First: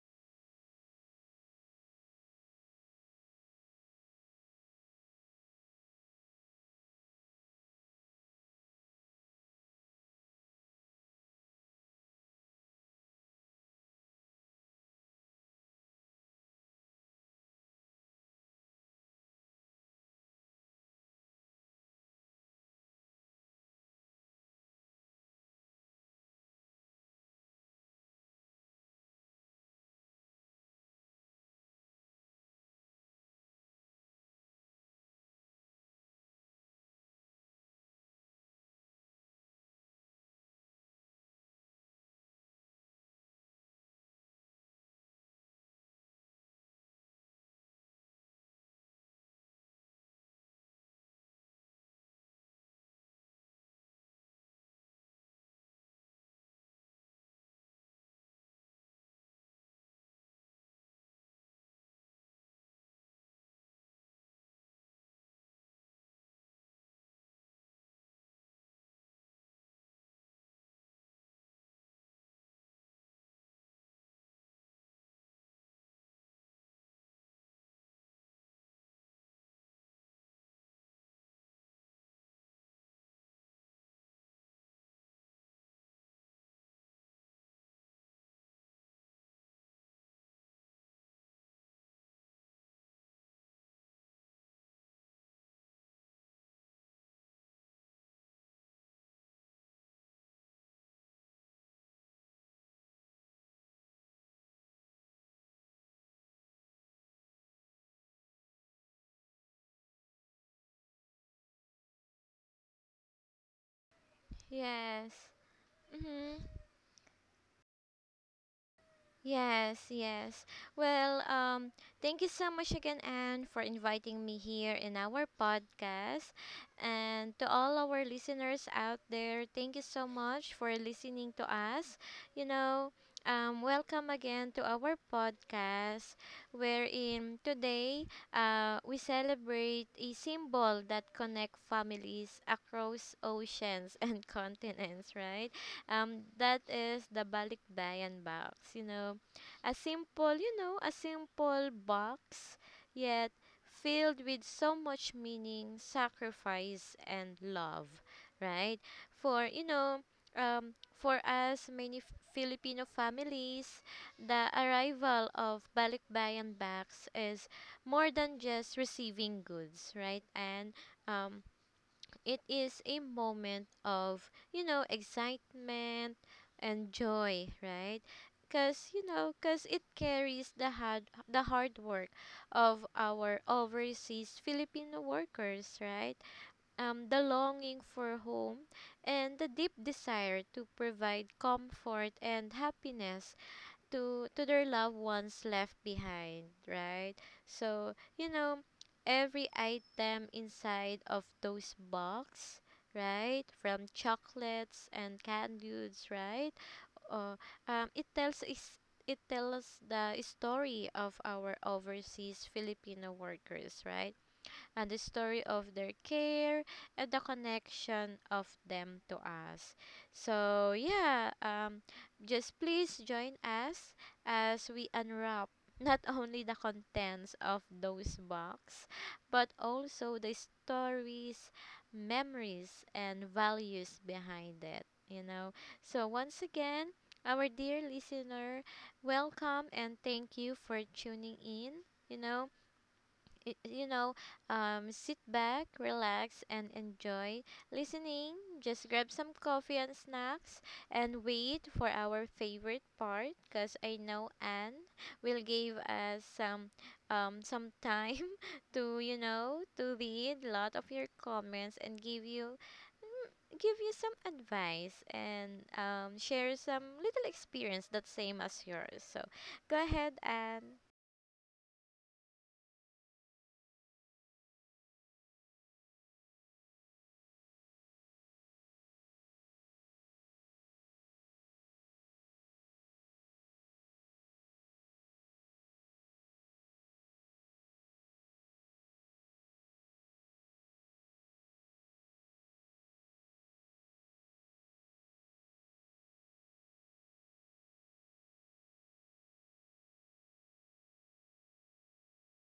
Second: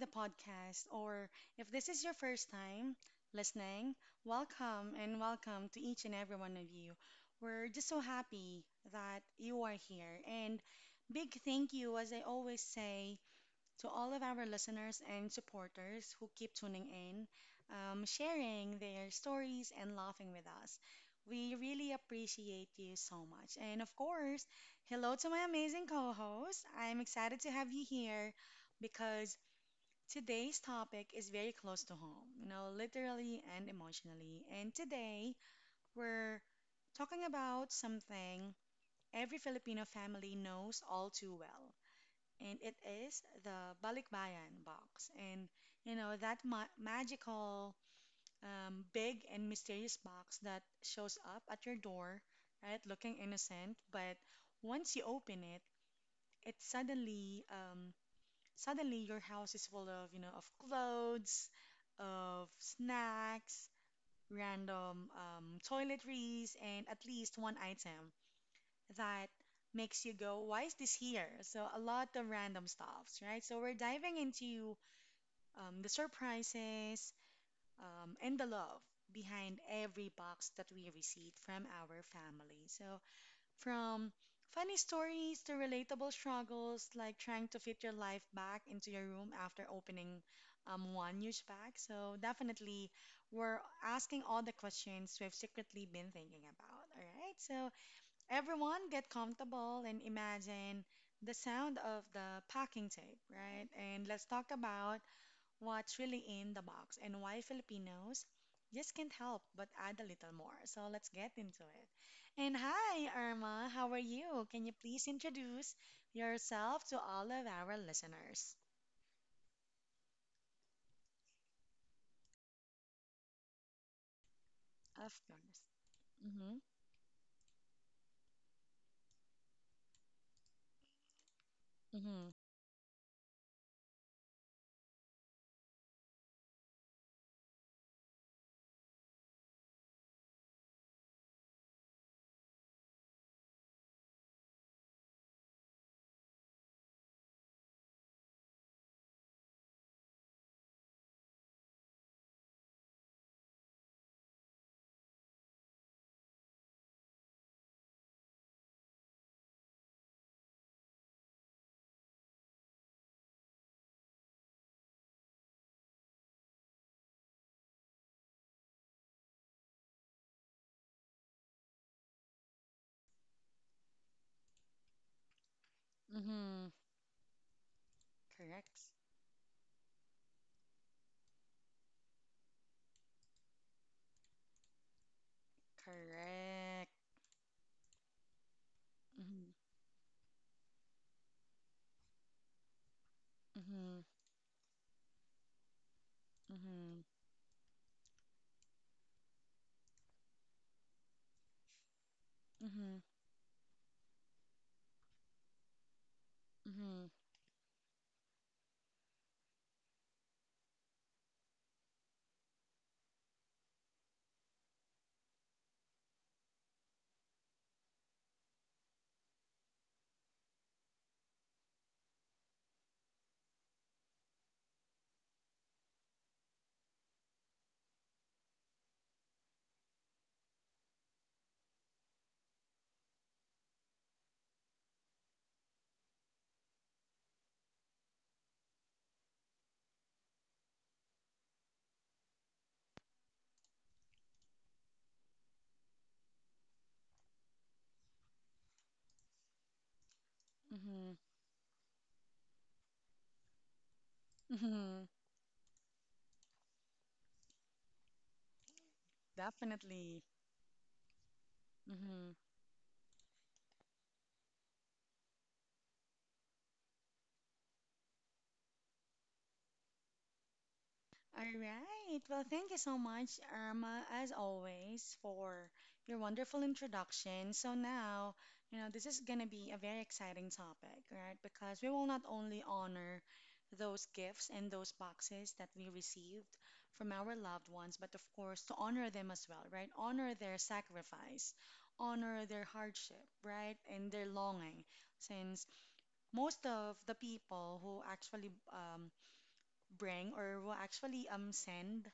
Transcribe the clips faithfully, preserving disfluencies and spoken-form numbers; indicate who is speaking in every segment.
Speaker 1: the podcast. Or if this is your first time listening, welcome and welcome to each and every one of you. We're just so happy that you are here. And big thank you, as I always say, to all of our listeners and supporters who keep tuning in, um, sharing their stories, and laughing with us. We really appreciate you so much. And of course, hello to my amazing co host. I'm excited to have you here because today's topic is very close to home, you know, literally and emotionally. And today, we're talking about something every Filipino family knows all too well and it is the Balikbayan box. And you know that ma- magical, um, big and mysterious box that shows up at your door, right, looking innocent, but once you open it, it suddenly, um, suddenly your house is full of you know of clothes, of snacks, random um, toiletries, and at least one item that makes you go, why is this here? So, a lot of random stuffs, right? So, we're diving into um, the surprises um, and the love behind every box that we receive from our family. So, from funny stories to relatable struggles, like trying to fit your life back into your room after opening um, one huge bag. So, definitely, we're asking all the questions we've secretly been thinking about. All right. So, everyone get comfortable and imagine the sound of the packing tape, right? And let's talk about what's really in the box and why Filipinos just can't help but add a little more. So let's get into it. And hi, Irma, how are you? Can you please
Speaker 2: Yes.
Speaker 1: introduce
Speaker 2: Mm-hmm.
Speaker 1: yourself to all of our listeners?
Speaker 2: Yes, yes. Well, um, Thank you so much again, Anne, for inviting me here in
Speaker 1: Of
Speaker 2: our
Speaker 1: course.
Speaker 2: podcast.
Speaker 1: Mm-hmm.
Speaker 2: And to all our listeners out there, thank you so much for listening to us.
Speaker 1: Mm-hmm.
Speaker 2: You know, um, Welcome again to our podcast, wherein today uh, we celebrate a symbol that connects families across oceans and continents, right? Um, that is the balikbayan box. You know, a simple, you know, a simple box, yet filled with so much meaning, sacrifice, and love, right? For you know, um, for us, many F- Filipino families, the arrival of balikbayan bags is more than just receiving goods, right? And um, it is a moment of, you know, excitement
Speaker 1: Mm-hmm.
Speaker 2: and joy, right? Cuz
Speaker 1: Correct.
Speaker 2: you know, cuz it carries the hard the hard work of our overseas Filipino workers, right?
Speaker 1: Correct.
Speaker 2: Um the longing for home and the
Speaker 1: Mm-hmm.
Speaker 2: deep desire to provide comfort and happiness
Speaker 1: Mm-hmm.
Speaker 2: to to their loved ones left behind,
Speaker 1: Mm-hmm.
Speaker 2: right? So, you know, every item inside of those box,
Speaker 1: Mm-hmm.
Speaker 2: right? From chocolates and candies, right?
Speaker 1: Mm-hmm.
Speaker 2: Or um, It tells is it tells the story of our overseas Filipino workers, right? And the story of their care and the connection of them to us. So, yeah, um, just please join us as we unwrap not only the contents of those box but also the stories, memories, and values behind it, you know. So once again, our dear listener, welcome and thank you for tuning in. you know y- you know, um, Sit back, relax, and enjoy listening. Just grab some coffee and snacks and
Speaker 1: Mm-hmm.
Speaker 2: wait for our favorite part, because I know Anne
Speaker 1: Mm-hmm.
Speaker 2: will give us some um, some time to, you know, to read
Speaker 1: Definitely.
Speaker 2: a lot of your comments and give you
Speaker 1: Mm-hmm.
Speaker 2: mm, give you some advice and um, share some little experience that's same as yours. So go ahead and
Speaker 1: All right. Well, thank you so much, Irma, as always, for your wonderful introduction. So now, you know, this is going to be a very exciting topic, right? Because we will not only honor those gifts and those boxes that we received from our loved ones, but of course, to honor them as well, right? Honor their sacrifice, honor their hardship, right? And their longing, since most of the people who actually um, bring or who actually um, send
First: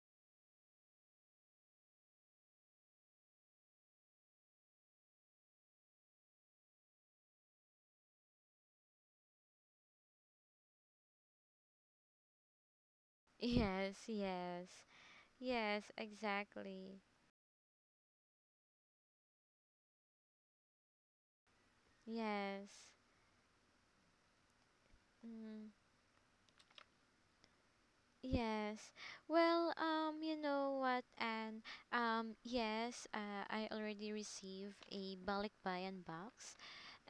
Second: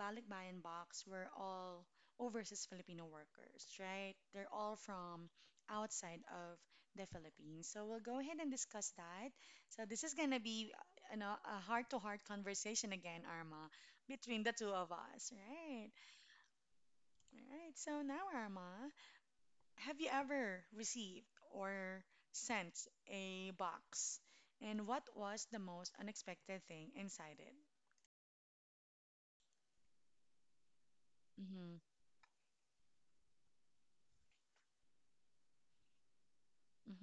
Speaker 1: balikbayan box were all overseas Filipino workers, right? They're all from outside of the Philippines. So we'll go ahead and discuss that. So this is gonna be, you know, a heart-to-heart conversation again, Arma,
Speaker 2: yes,
Speaker 1: between the
Speaker 2: yes.
Speaker 1: two of us,
Speaker 2: Yes,
Speaker 1: right?
Speaker 2: exactly.
Speaker 1: All right. So now, Arma, have you ever received or sent
Speaker 2: Yes.
Speaker 1: a box? And what was the
Speaker 2: Mm,
Speaker 1: most unexpected thing inside it?
Speaker 2: yes. Well, um, you know what, and
Speaker 1: Mm-hmm.
Speaker 2: um, yes, uh, I already received a balikbayan box.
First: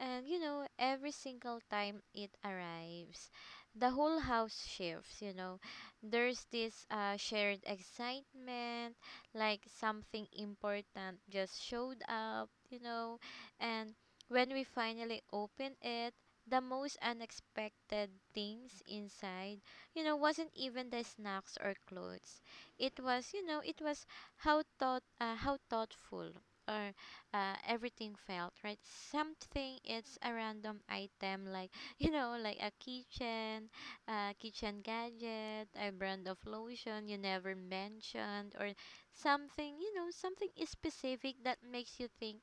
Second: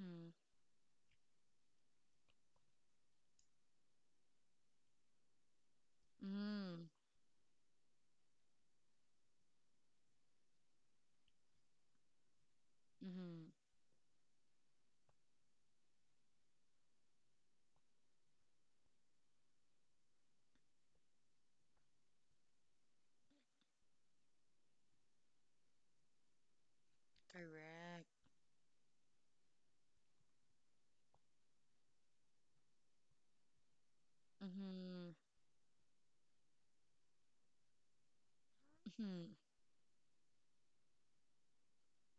Speaker 2: And you know, every single time it arrives, the whole house shifts, you know. There's this
Speaker 1: Mm-hmm.
Speaker 2: uh, shared excitement, like something important just showed up, you know.
Speaker 1: Mm-hmm.
Speaker 2: And when we finally open it, the most unexpected things inside, you know, wasn't even the snacks or clothes. It was, you know, it was how thought, uh, how thoughtful or uh, everything
Speaker 1: Correct.
Speaker 2: felt. Right, something, it's a random item, like you know, like a kitchen uh, kitchen
Speaker 1: Mm-hmm.
Speaker 2: gadget, a brand of lotion you never mentioned, or
Speaker 1: Mm-hmm.
Speaker 2: something, you know, something specific that makes you think,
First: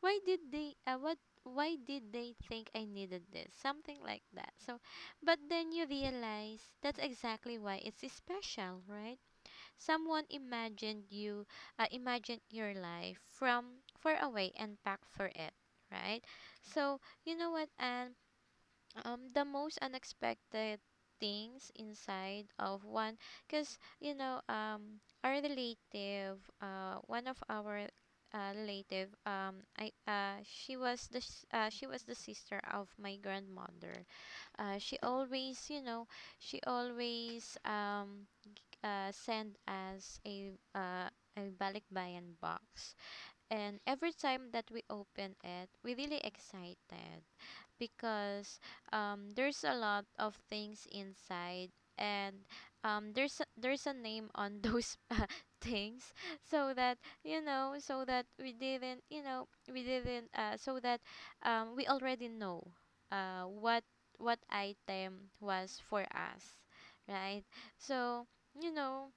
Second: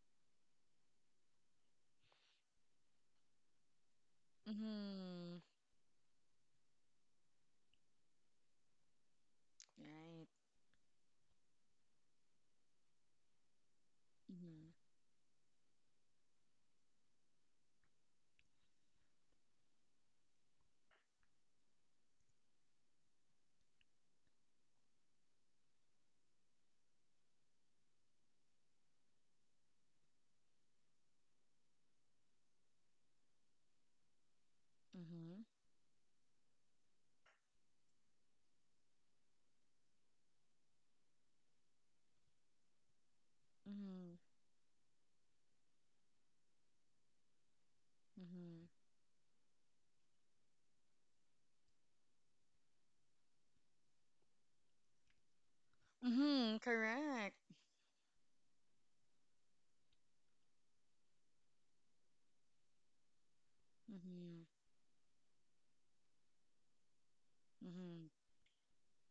Speaker 2: why did they uh, what why did they think I needed this, something like that. So but
Speaker 1: Mm-hmm.
Speaker 2: then you realize that's exactly why it's special, right? Someone
Speaker 1: Right.
Speaker 2: imagined you, uh, imagined your life from far away and
Speaker 1: Mm-hmm.
Speaker 2: back for it, right? So, you know what, and um, the most unexpected things inside of one, because, you know, um, our relative, uh, one of our uh, relative, um, I, uh, she was the, s- uh, she was the sister of my grandmother. Uh, she
Speaker 1: Mm-hmm.
Speaker 2: always, you know, she always, um, uh, send us a uh, a balikbayan box. And every
Speaker 1: Mm-hmm.
Speaker 2: time that we open it, we really excited because
Speaker 1: Mm-hmm.
Speaker 2: um, there's a lot of things inside, and um, there's a- there's a name on those uh, things,
Speaker 1: Mm-hmm.
Speaker 2: so that
Speaker 1: Correct.
Speaker 2: you know, so that we didn't you know we didn't uh, so that um, we already know uh, what what
Speaker 1: Mm-hmm.
Speaker 2: item was for us, right?
Speaker 1: Mm-hmm.
Speaker 2: So you know,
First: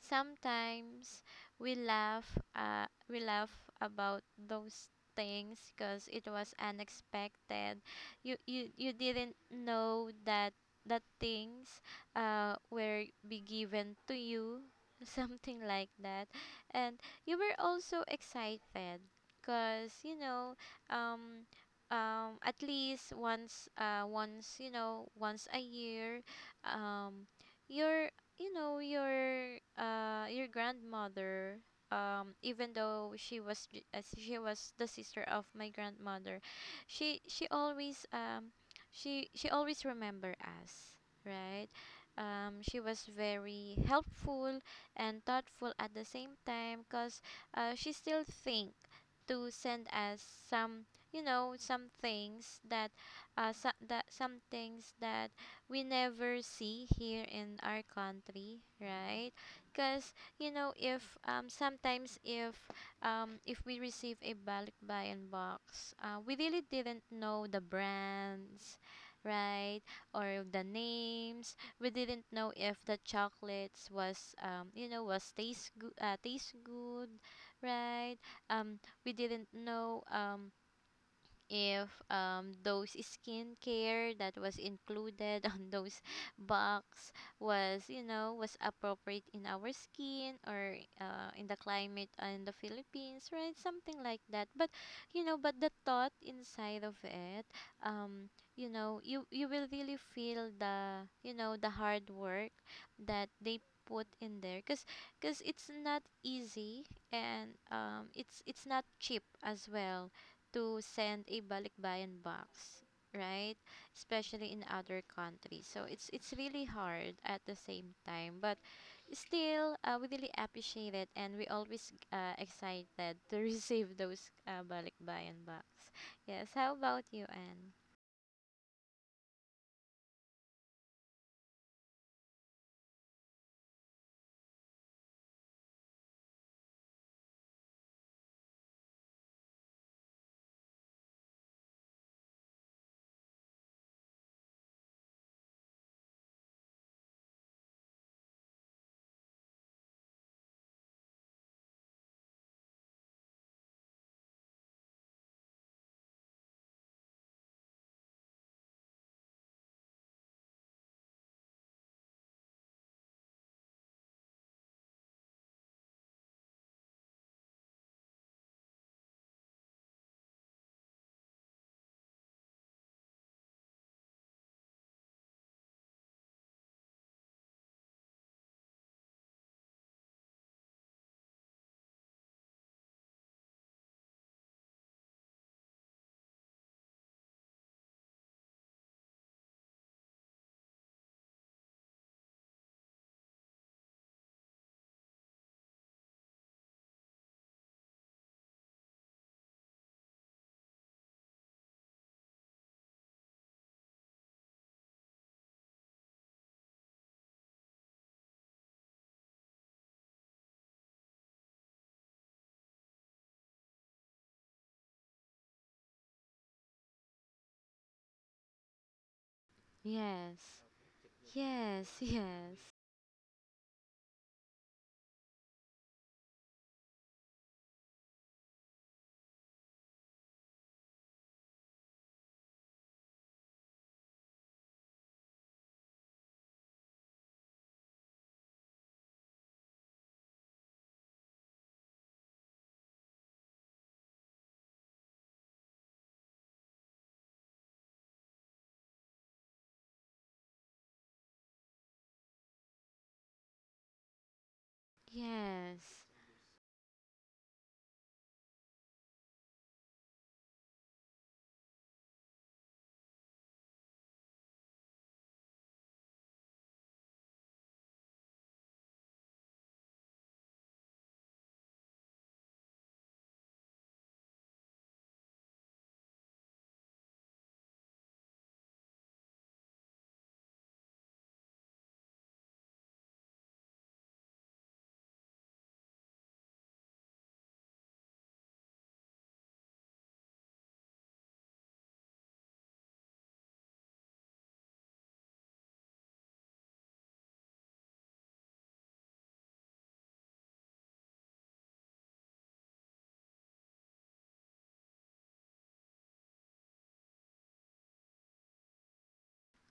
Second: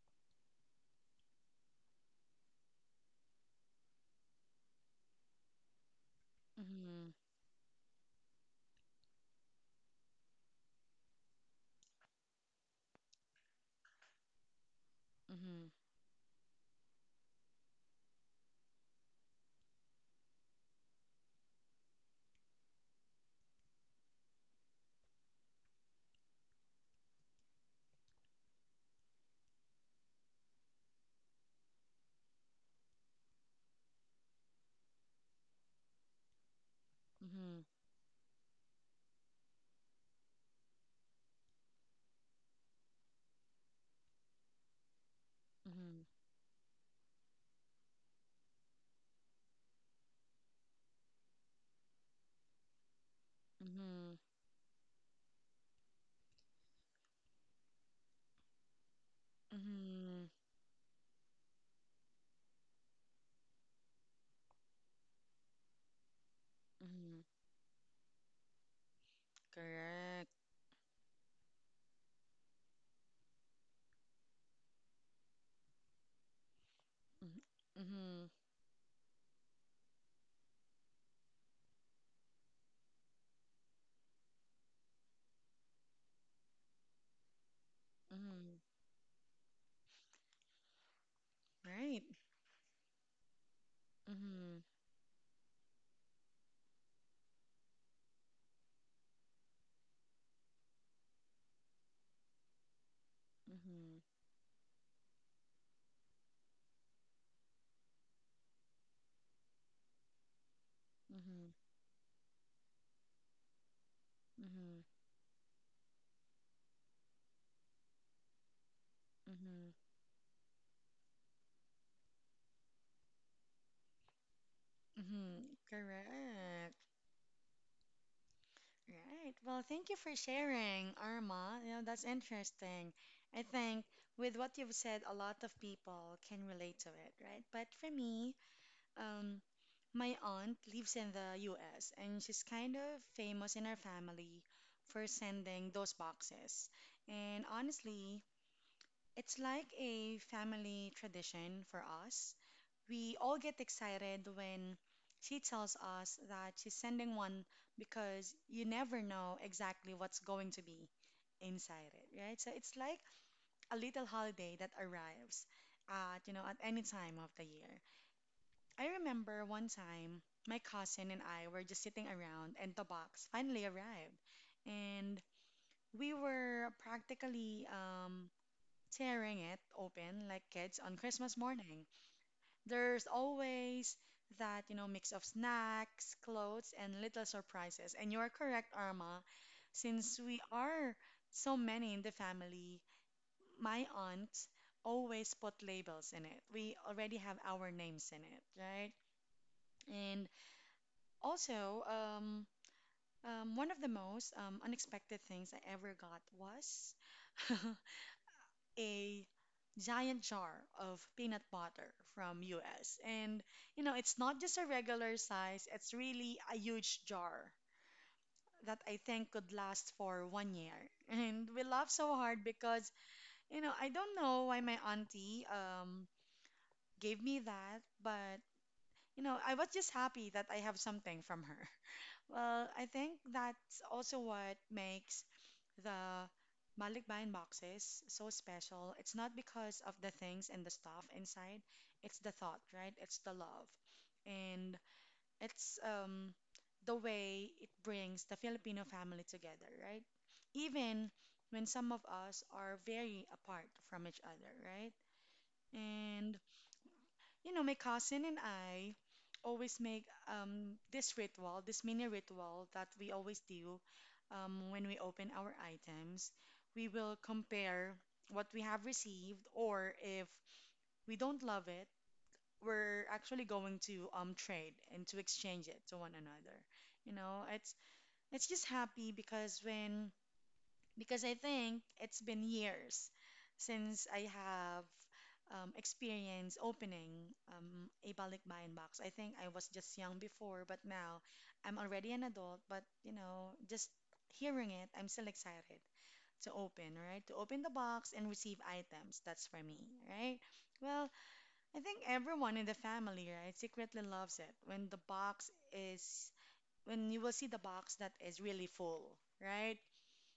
Speaker 2: sometimes we laugh, uh, we laugh about those things because it was
Speaker 1: Mm-hmm.
Speaker 2: unexpected. You, you you didn't know that that things uh, were be given to you, something
Speaker 1: Mm-hmm.
Speaker 2: like that. And you were also excited because you know, um um at least once uh once, you know, once a year, um your you know your uh your grandmother, um even though she was j- as she was the sister of my grandmother, she she
Speaker 1: Mm-hmm.
Speaker 2: always, um she she always remember us, right? Um she was very helpful and thoughtful at the same time, because uh, she still think to send us some, you know, some things that uh so, that
Speaker 1: Mm-hmm.
Speaker 2: some things that we never see here in our country, right? Because
Speaker 1: Mm-hmm.
Speaker 2: you know, if um, sometimes if um, if we receive a balik bayan box, uh, we really didn't
Speaker 1: Mm-hmm.
Speaker 2: know the brands, right, or
Speaker 1: Correct.
Speaker 2: the names. We didn't know if the chocolates was um, you know, was taste good, uh, taste good, right?
Speaker 1: Mm-hmm.
Speaker 2: Um, we didn't know um if um, those skincare that was included on those box was, you know, was
Speaker 1: Mhm.
Speaker 2: appropriate in our skin, or uh, in the climate
Speaker 1: Right.
Speaker 2: in the Philippines, right, something like that. But
Speaker 1: Mhm.
Speaker 2: you know, but the thought inside of it, um you know, you you will really feel the, you know, the hard work that they put
Speaker 1: Mhm.
Speaker 2: in there. because because it's not easy, and um it's it's not cheap as well to send a
Speaker 1: Mhm.
Speaker 2: balikbayan box, right? Especially in other
Speaker 1: Mhm.
Speaker 2: countries. So it's it's really hard at the same time, but still
Speaker 1: Mhm.
Speaker 2: uh, we really appreciate it, and we always uh, excited to receive those uh, balikbayan box.
Speaker 1: Mhm.
Speaker 2: Yes, how
Speaker 1: Correct.
Speaker 2: about you, Anne?
Speaker 1: Right. Well, thank you for sharing, Arma. You know, that's interesting. I think with what you've said, a lot of people can relate to it, right? But for me, um, my aunt lives in the U S and she's kind of famous in her family for sending those boxes. And honestly, it's like a family tradition for us. We all get excited when she tells us that she's sending one because you never know exactly what's going to be inside it, right? So it's like a little holiday that arrives at, you know, at any time of the year. I remember one time my cousin and I were just sitting around and the box finally arrived. And we were practically um, tearing it open like kids on Christmas morning. There's always that, you know, mix of snacks, clothes, and little surprises. And you are correct, Arma, since we are so many in the family, my aunt always put labels in it. We already have our names in it, right? And also, um, um, one of the most um, unexpected things I ever got was a giant jar of peanut butter from U S. And you know, it's not just a regular size, it's really a huge jar that I think could last for one year.
Speaker 2: Yes.
Speaker 1: And we laugh so hard
Speaker 2: Yes,
Speaker 1: because,
Speaker 2: yes.
Speaker 1: you know, I don't know why my auntie um gave me that, but you know, I was just happy that I have something from her. Well, I think that's also what makes. The Malikbayan box is so special. It's not because of the things and the stuff inside. It's the thought, right? It's the love. And it's um, the way it brings the Filipino family together, right? Even when some of us are very apart from each other, right? And
Speaker 2: Yes.
Speaker 1: you know, my cousin and I always make um, this ritual, this mini ritual that we always do um, when we open our items. We will compare what we have received, or if we don't love it, we're actually going to um, trade and to exchange it to one another. You know, it's it's just happy because when because I think it's been years since I have um, experienced opening um, a balikbayan box. I think I was just young before, but now I'm already an adult. But you know, just hearing it, I'm still excited to open, right? To open the box and receive items. That's for me, right? Well, I think everyone in the family, right, secretly loves it when the box is when you will see the box that is really full, right?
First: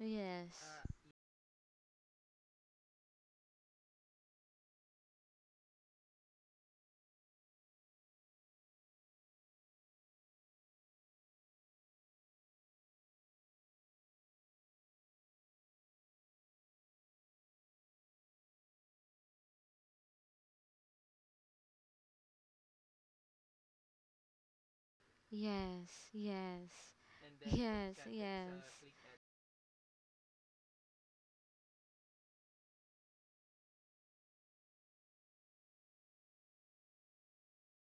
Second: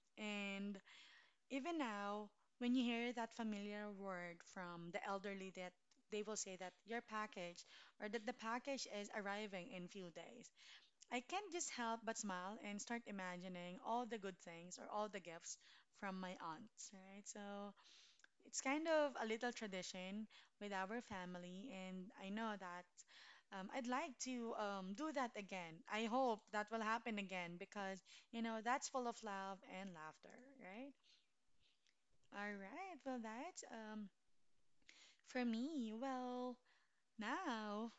Speaker 2: Yes.
Speaker 1: And even now, when you hear that familiar word from the elderly that they will say that your package or that the package is arriving in few days, I can't just help but smile and start imagining all the good things or all the gifts from my aunts, right? So it's kind of a little tradition with our family, and I know that um, I'd like to um, do that again. I
Speaker 2: Yes,
Speaker 1: hope that will
Speaker 2: yes.
Speaker 1: happen again
Speaker 2: Yes,
Speaker 1: because, you
Speaker 2: yes.
Speaker 1: know, that's full of love and laughter, right? All right. Well, that's um for me. Well, now,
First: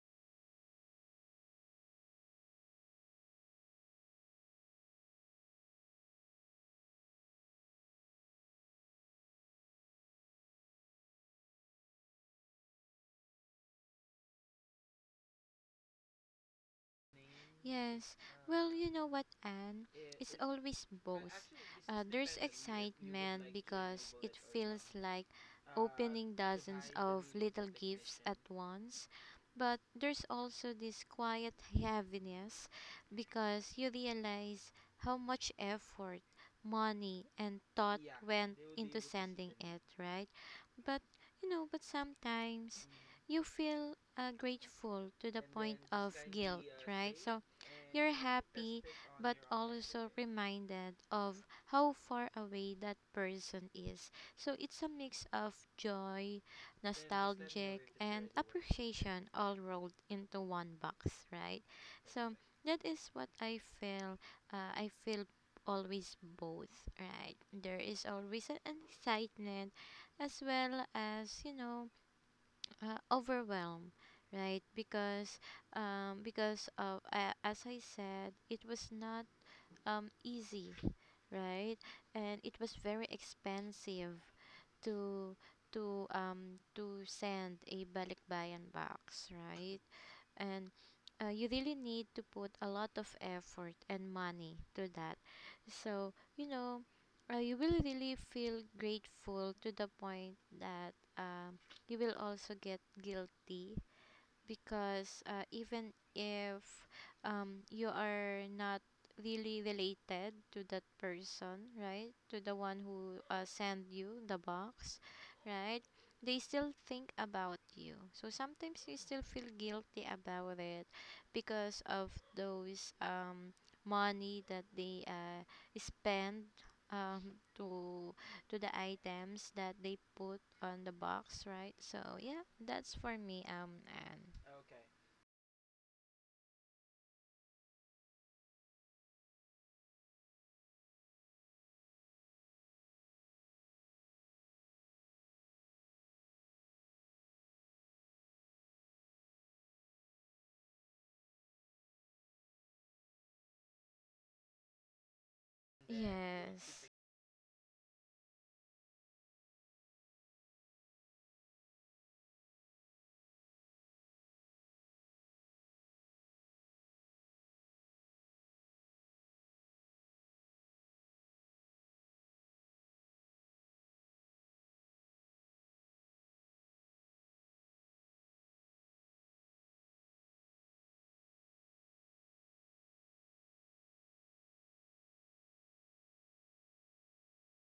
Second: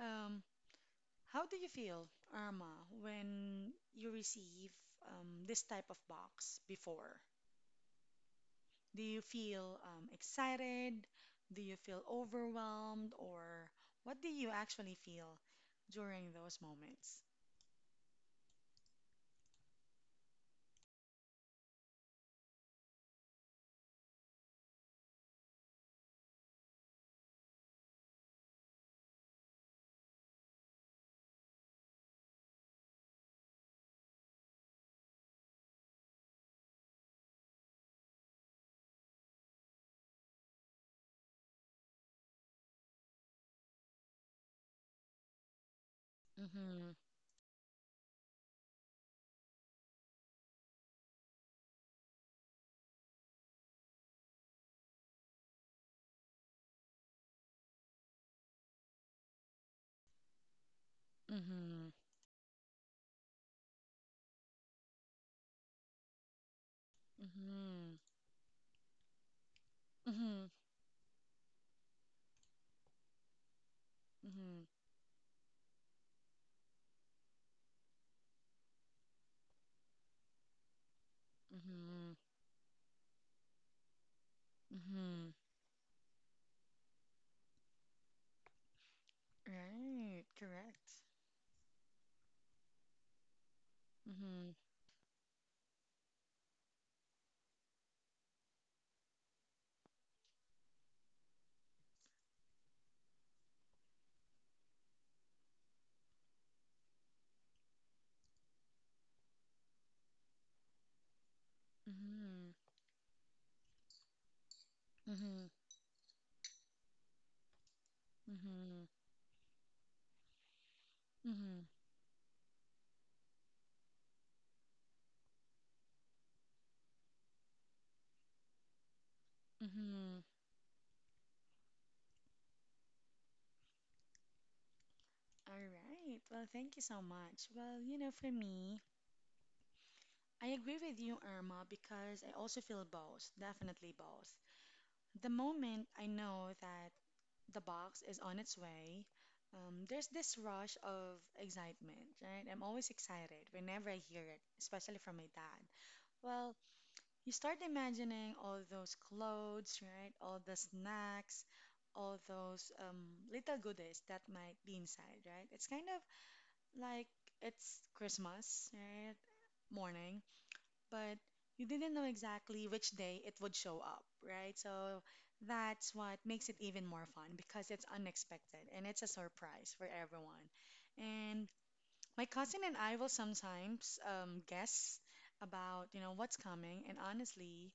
Speaker 1: um, how do you feel, Irma, when you receive um, this type of box before? Do you feel um, excited? Do you feel overwhelmed? Or what do you actually feel during those moments?
Speaker 2: Yes. Well, you know what, Anne? It's always both. Uh, there's excitement because it feels like opening dozens of little gifts at once. But there's also this quiet heaviness because you realize how much effort, money, and thought went into sending it, right? But you know, but sometimes you feel uh, grateful to the point of guilt,
Speaker 1: Mm-hmm.
Speaker 2: right? So you're happy, but also reminded of how far away that person is. So it's a mix of joy, nostalgic, and appreciation all rolled into one box, right?
Speaker 1: Mm-hmm.
Speaker 2: So that is what I feel. Uh, I feel always both, right? There
Speaker 1: Mm-hmm.
Speaker 2: is always an excitement as
Speaker 1: Mm-hmm.
Speaker 2: well as, you know, uh, overwhelm, right?
Speaker 1: Mm-hmm.
Speaker 2: Because um, because of uh, as I said, it was not um, easy, right?
Speaker 1: Mm-hmm.
Speaker 2: And it was very expensive
Speaker 1: Mm-hmm.
Speaker 2: to to um to send a balikbayan box, right?
Speaker 1: Right.
Speaker 2: And
Speaker 1: Correct.
Speaker 2: uh, you really need to put a lot of effort and
Speaker 1: Mm-hmm.
Speaker 2: money to that. So, you know, uh, you will really feel grateful to the point that um, you will also get guilty because uh, even if um, you are not really related to that person, right? To
Speaker 1: Mm-hmm.
Speaker 2: the one who uh, sent you the box,
Speaker 1: Mm-hmm.
Speaker 2: right? They still think about you. So sometimes
Speaker 1: Mm-hmm.
Speaker 2: you still feel guilty about it
Speaker 1: Mm-hmm.
Speaker 2: because of those um, money that they uh, spend um, to to the items that they
Speaker 1: Mm-hmm.
Speaker 2: put on the box, right? So yeah, that's for me, um, and
Speaker 1: All right. Well, thank you so much. Well, you know, for me, I agree with you, Irma, because I also feel both, definitely both. The moment I know that the box is on its way, um, there's this rush of excitement, right? I'm always excited whenever I hear it, especially from my dad. Well,
Speaker 2: yes.
Speaker 1: you start imagining all those clothes, right? All the snacks, all those um, little goodies that might be inside, right? It's kind of like it's Christmas, right? Morning, but you didn't know exactly which day it would show up, right? So that's what makes it even more fun because it's unexpected and it's a surprise for everyone. And my cousin and I will sometimes um, guess about, you know, what's coming. And honestly,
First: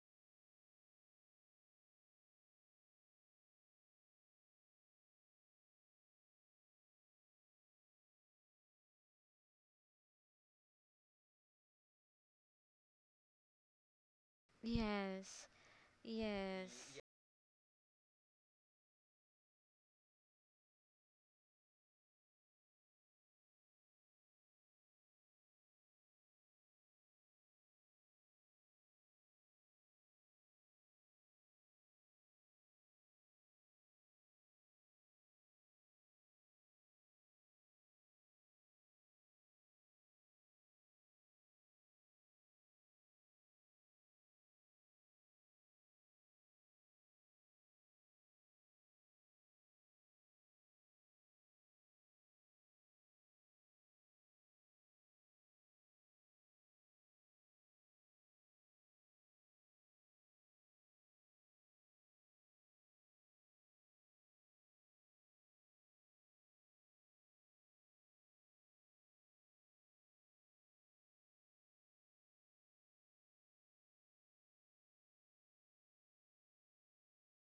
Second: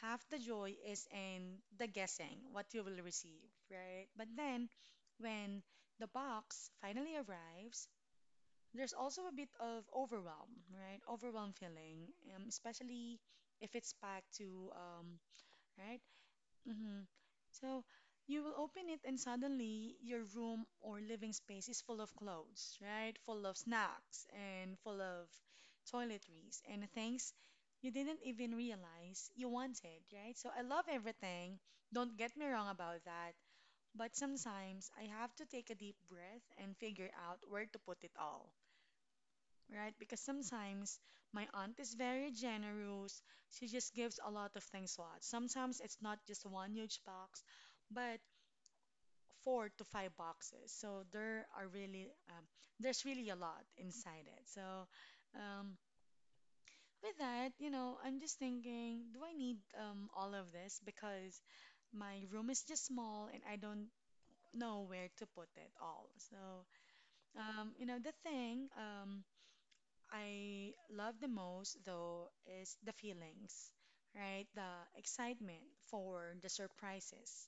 Speaker 1: half the joy is in the guessing what you will receive, right? But then when the box finally arrives, there's also a bit of overwhelm, right? Overwhelm feeling, um, especially if it's packed to, um,
Speaker 2: Yes.
Speaker 1: right?
Speaker 2: Yes.
Speaker 1: Hmm. So you will open it, and suddenly your room or living space is full of clothes, right? Full of snacks and full of toiletries and things you didn't even realize you wanted, right? So I love everything. Don't get me wrong about that. But sometimes I have to take a deep breath and figure out where to put it all right? Because sometimes my aunt is very generous. She just gives a lot of things a lot. Sometimes it's not just one huge box, but four to five boxes. So there are really um, there's really a lot inside it. So um, with that, you know, I'm just thinking, do I need um, all of this? Because my room is just small and I don't know where to put it all. So um, you know, the thing um, I love the most, though, is the feelings, right? The excitement for the surprises.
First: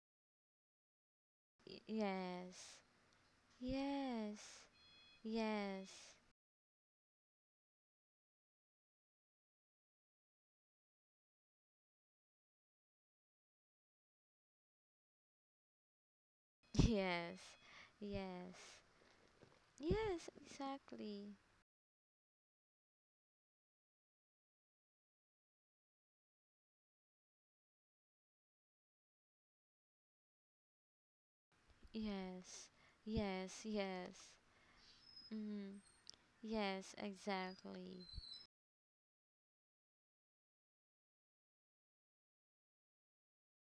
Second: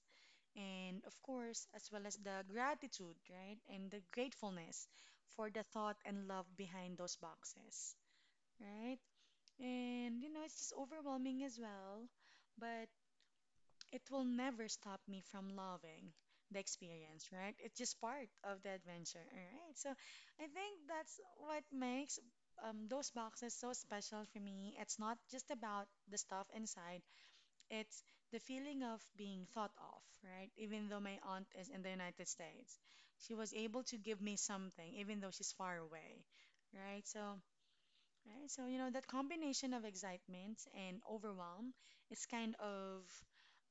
Speaker 1: And of course,
Speaker 2: y-
Speaker 1: as well as the
Speaker 2: Yes.
Speaker 1: gratitude, right? And the
Speaker 2: Yes.
Speaker 1: gratefulness for the
Speaker 2: Yes.
Speaker 1: thought and love behind those boxes, right? And, you know, it's just overwhelming as well. But it will never stop me from loving the experience,
Speaker 2: Yes.
Speaker 1: right? It's just part
Speaker 2: Yes.
Speaker 1: of the adventure, all right? So
Speaker 2: Yes,
Speaker 1: I think that's
Speaker 2: exactly.
Speaker 1: what makes um, those boxes so special for me. It's not just about the stuff inside, it's the feeling of being thought of, right? Even though my aunt is in the United
Speaker 2: Yes.
Speaker 1: States, she was
Speaker 2: Yes,
Speaker 1: able to
Speaker 2: yes.
Speaker 1: give me something, even though she's
Speaker 2: Mm.
Speaker 1: far away,
Speaker 2: Yes,
Speaker 1: right? So
Speaker 2: exactly.
Speaker 1: right? So, you know, that combination of excitement and overwhelm is kind of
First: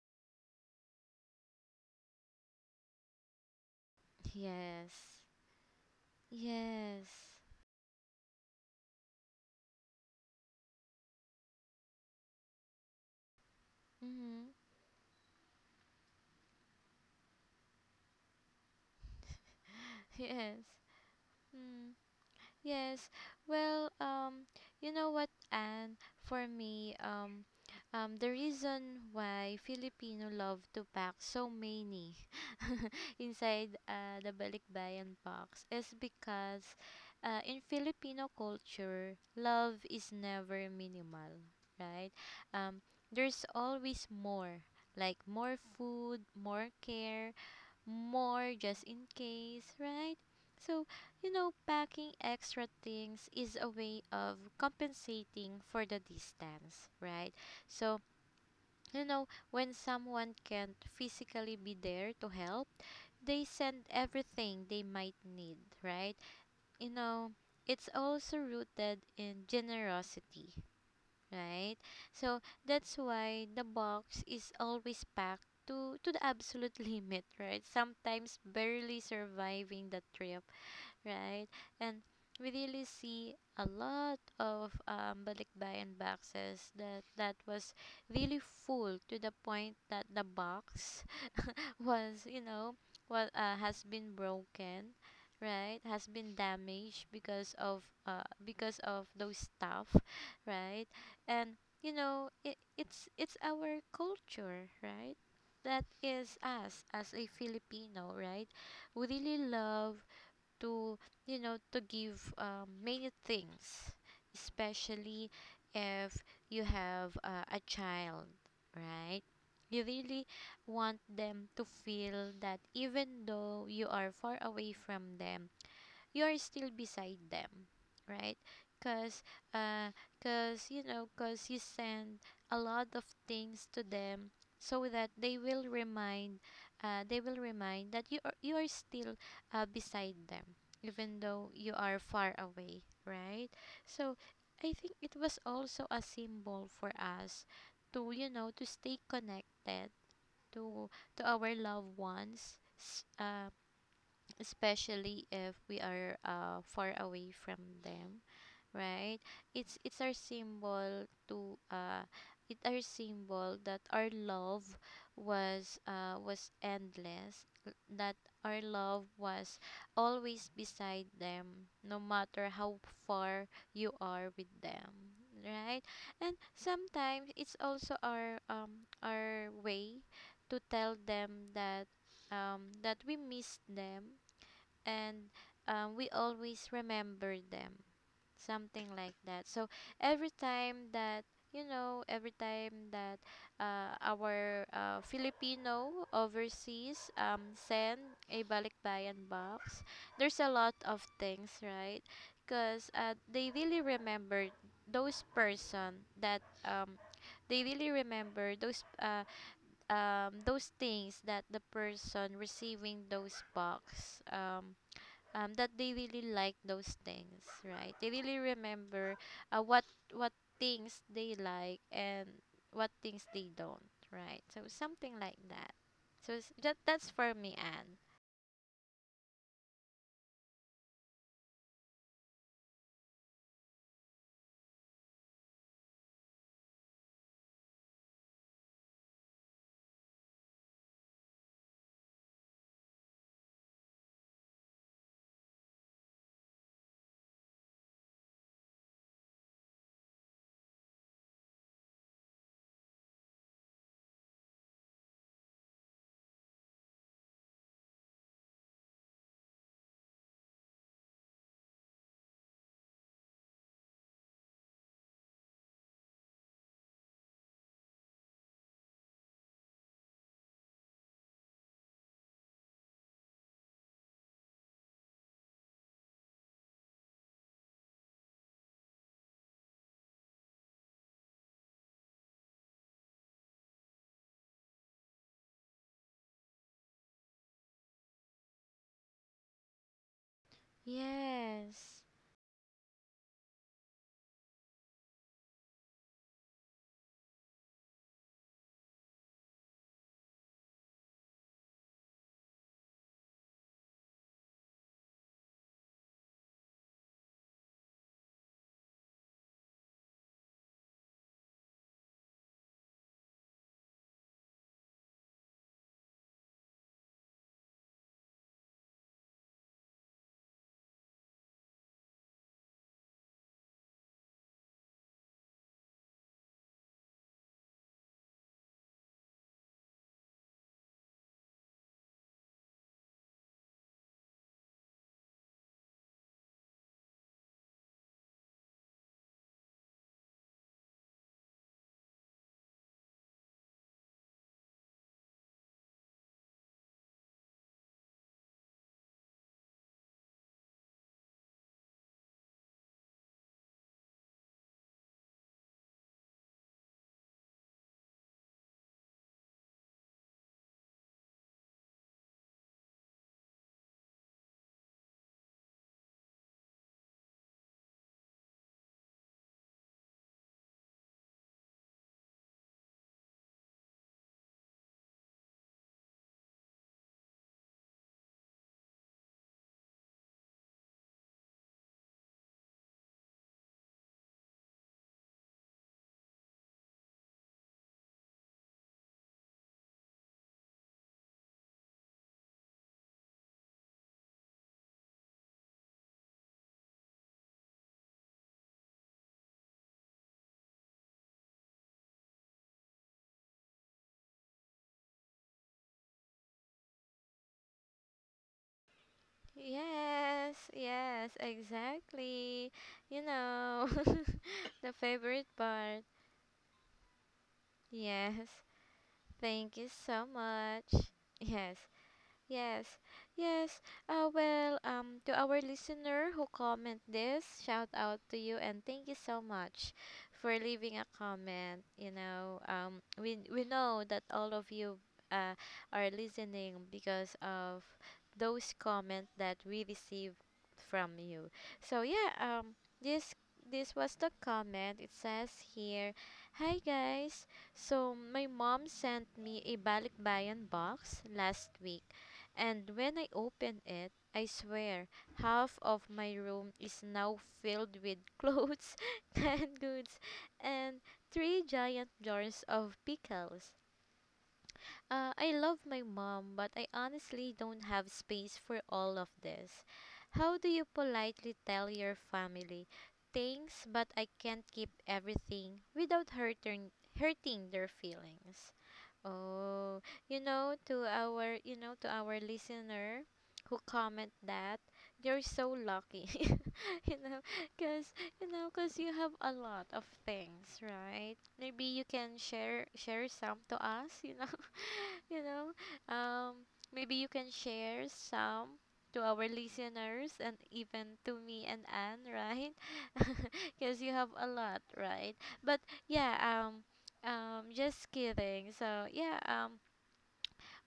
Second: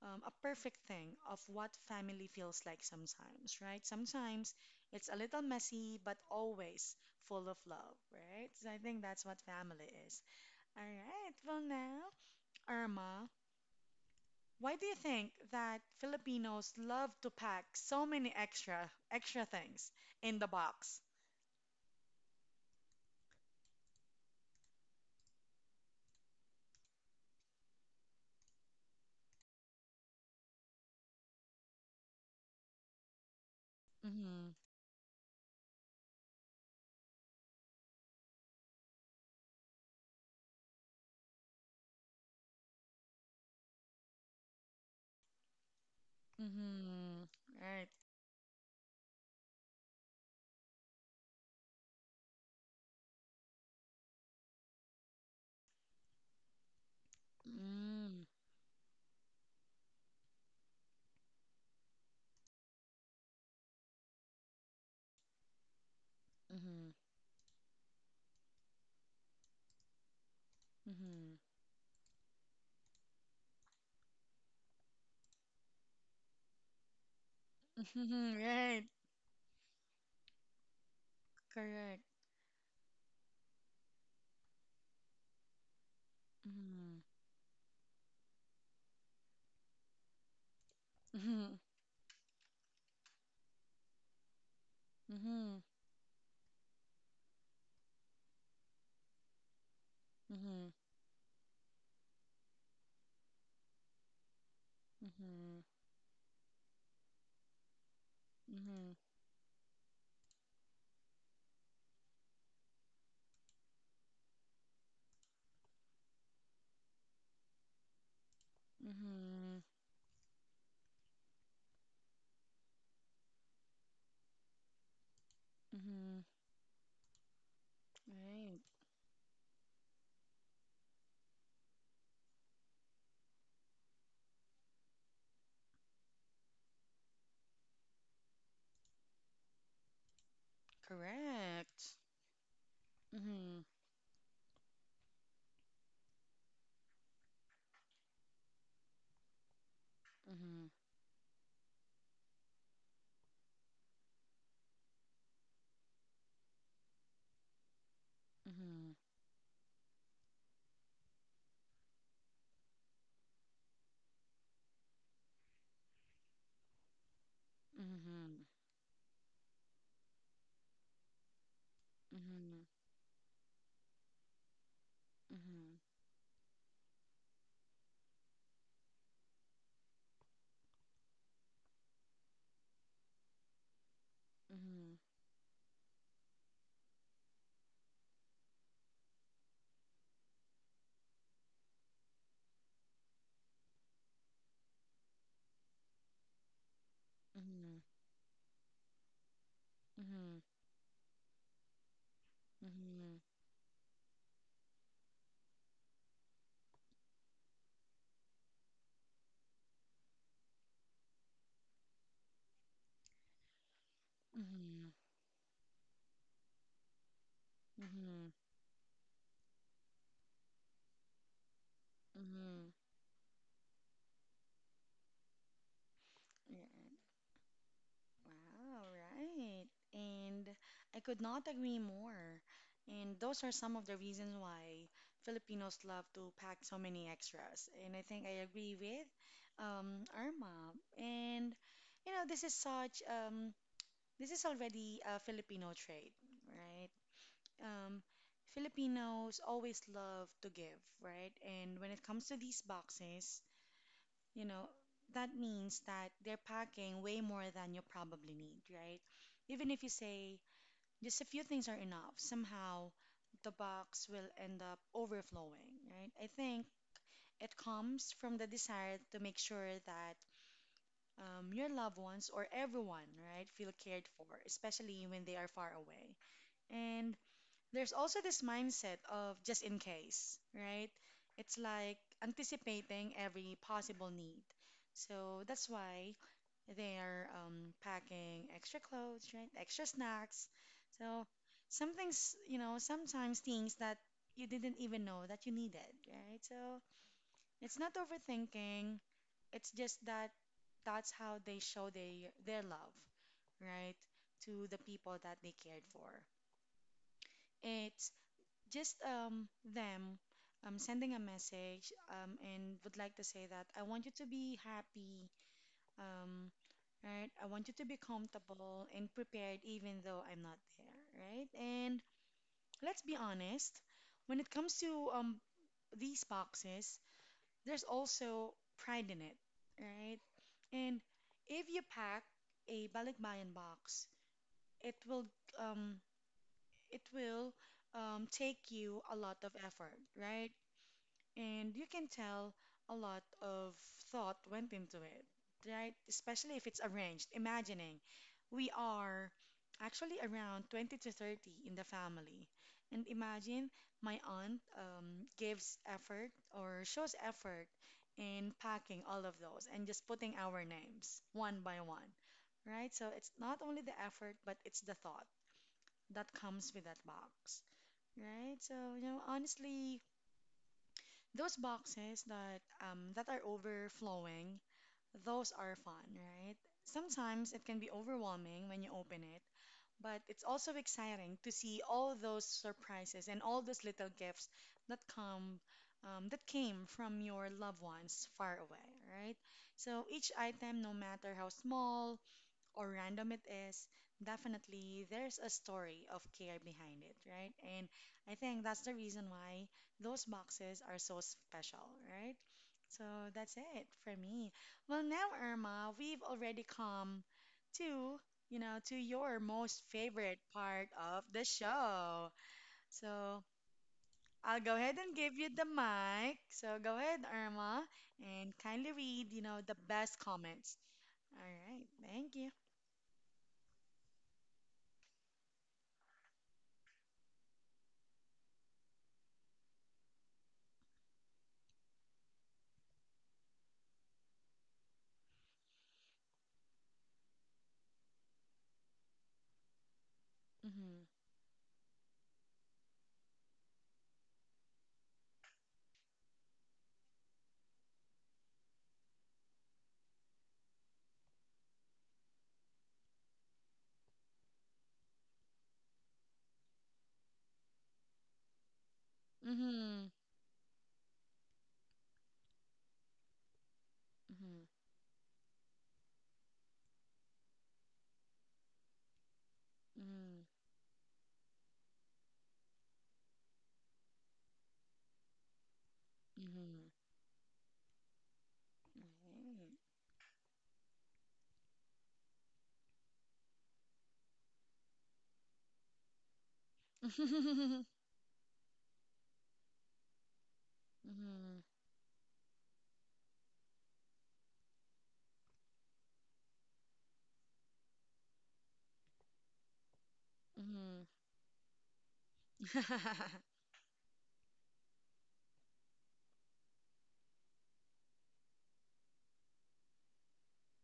Speaker 1: um, a perfect thing of what family feels like sometimes, right? Sometimes it's a
Speaker 2: Yes.
Speaker 1: little messy, but always
Speaker 2: Yes.
Speaker 1: full of love, right? So I think that's what family is. All right, well, now, Irma,
Speaker 2: Mm.
Speaker 1: why do you think that Filipinos love to pack so many extra, extra things in the
Speaker 2: Yes.
Speaker 1: box?
Speaker 2: Mm. Yes. Well, um, you know what, Anne? For me, um, um, the reason why Filipino love to pack so many inside uh, the
Speaker 1: Mm-hmm.
Speaker 2: balikbayan box is because uh, in Filipino culture, love is never minimal, right? Um, there's always more, like more food, more
Speaker 1: Mm-hmm.
Speaker 2: care,
Speaker 1: Right.
Speaker 2: more just in case, right? So, you know, packing extra things is a way of compensating for the distance, right? So,
Speaker 1: Mm.
Speaker 2: you know, when someone can't physically be there to help, they send everything they might need, right?
Speaker 1: Mm-hmm.
Speaker 2: You know, it's also rooted in generosity,
Speaker 1: Mm-hmm.
Speaker 2: right? So that's why the box is always packed to to the absolute limit, right?
Speaker 1: Mhm.
Speaker 2: Sometimes
Speaker 1: Right,
Speaker 2: barely surviving the trip, right? And
Speaker 1: correct.
Speaker 2: we really see a lot of um, balikbayan boxes
Speaker 1: Mhm,
Speaker 2: that that was really full to the point that the box
Speaker 1: mhm,
Speaker 2: was you know what uh, has been broken,
Speaker 1: mhm,
Speaker 2: right, has been damaged because of uh, because of those stuff,
Speaker 1: mhm,
Speaker 2: right. And you know it, it's it's our culture, right? That is us as a Filipino, right?
Speaker 1: mhm,
Speaker 2: We really love to you know to give um, many things, especially if you have uh, a child,
Speaker 1: mhm,
Speaker 2: right?
Speaker 1: mhm,
Speaker 2: You really want them to feel that even though you are far away from them,
Speaker 1: mhm.
Speaker 2: you're still beside them, right?
Speaker 1: Right,
Speaker 2: Because uh because you know because you send a lot of things to them so that they will remind, uh, they will remind that you are, you are still uh, beside them even though you
Speaker 1: correct.
Speaker 2: are far away, right?
Speaker 1: Mhm,
Speaker 2: So I think it was also a symbol for us to you know to stay connected
Speaker 1: mhm,
Speaker 2: to to our loved ones, s- uh, especially if we are uh, far away from them,
Speaker 1: mhm,
Speaker 2: right? It's it's our symbol to uh it our symbol that our love was uh was endless, l-
Speaker 1: mhm,
Speaker 2: that
Speaker 1: mhm,
Speaker 2: our love was always beside them, no
Speaker 1: mhm, mhm,
Speaker 2: matter
Speaker 1: mhm, mhm,
Speaker 2: how far you are with them, right? And sometimes it's also our um our way to tell them that um that we miss them. And um, we always remember them, something like that. So every time that, you know every time that uh, our uh, Filipino overseas um, send a balikbayan box, there's a lot of things, right? Because uh, they really remember those person that um, they really remember those uh, um, those things that the person receiving those box, um, um, that they really like those things,
Speaker 1: mhm,
Speaker 2: right?
Speaker 1: mhm,
Speaker 2: They
Speaker 1: mhm,
Speaker 2: really remember uh, what what things they like and
Speaker 1: mhm.
Speaker 2: what things they don't, right? So something like that. So s- that
Speaker 1: Yeah.
Speaker 2: that's for me, Anne.
Speaker 1: Wow, right. And I could not agree more. And those are some of the reasons why Filipinos love to pack so many extras. And I think I agree with um, Irma. And you know, this is such um, this is already a Filipino trait, right? Um, Filipinos always love to give, right? And when it comes to these boxes, you know, that means that they're packing way more than you probably need, right? Even if you say just a few things are enough, somehow the box will end up overflowing, right? I think it comes from the desire to make sure that um, your loved ones or everyone, right, feel cared for, especially when they are far away. And there's also this mindset of just in case, right? It's like anticipating every possible need. So that's why they're um, packing extra clothes, right? Extra snacks. So some
Speaker 2: Yes.
Speaker 1: things, you know, sometimes things that you didn't even know that you needed, right? So it's not overthinking. It's just that that's how they show they, their love, right? To the people that they cared for. It's just um, them um, sending a message um, and would like to say that I want you to be happy. Um, right? I want you to be comfortable and prepared even though I'm not there, right? And let's be honest, when it comes to um these boxes, there's also pride in it, right? And if you pack a balikbayan box, it will um it will um, take you a lot of effort, right? And you can tell a lot of thought went into it, right? Especially if it's arranged, imagining we are actually around twenty to thirty in the family. And imagine my aunt um, gives effort or shows effort in packing all of those and just putting our names one by one, right? So it's not only the effort, but it's the thought that comes with that box, right? So, you know, honestly, those boxes that um, that are overflowing, those are fun, right? Sometimes it can be overwhelming when you open it, but it's also exciting to see all those surprises and all those little gifts that come um, that came from your loved ones far away, right? So each item, no matter how small, or random it is, definitely there's a story of care behind it, right? And I think that's the reason why those boxes are so special, right? So that's it for me. Well, now, Irma, we've already come to, you know, to your most favorite
Speaker 2: Yes,
Speaker 1: part of
Speaker 2: yes,
Speaker 1: the show.
Speaker 2: exactly. You
Speaker 1: So
Speaker 2: know,
Speaker 1: I'll go
Speaker 2: the
Speaker 1: ahead and give
Speaker 2: favorite
Speaker 1: you the
Speaker 2: part.
Speaker 1: mic. So go ahead, Irma,
Speaker 2: Yes.
Speaker 1: and kindly read, you know,
Speaker 2: Thank
Speaker 1: the
Speaker 2: you
Speaker 1: best
Speaker 2: so
Speaker 1: comments.
Speaker 2: much.
Speaker 1: All
Speaker 2: Yes.
Speaker 1: right. Thank you.
Speaker 2: Yes, yes. Uh, well, um, to our listener who comment this, shout out to you and thank you so much for leaving a comment. You know, um, we we know that all of you uh, are listening because of those comments that we receive from you. So yeah, um, this this was the comment. It says here, "Hi guys, so my mom sent me a balikbayan box last week and when I open it, I swear half of my room is now filled with clothes,
Speaker 1: Mm-hmm.
Speaker 2: canned
Speaker 1: Mm-hmm.
Speaker 2: goods, and three giant jars of pickles.
Speaker 1: Mhm.
Speaker 2: Uh, I love my mom, but I honestly don't have space for all of this.
Speaker 1: Mhm.
Speaker 2: How do you politely tell your family things, but I can't keep everything without
Speaker 1: Mhm.
Speaker 2: hurting, hurting their feelings?"
Speaker 1: Mhm.
Speaker 2: Oh, you know, to our, you know, to our listener who comment that, you're so lucky. You know, cuz you know, cuz you have a lot of things, right?
Speaker 1: Mhm.
Speaker 2: Maybe you can share share some to us, you know. You know, um maybe you can share some to our listeners and
Speaker 1: Mhm.
Speaker 2: even to me and Anne, right? Cuz you have a lot, right? But yeah, um um, just kidding. So yeah, um,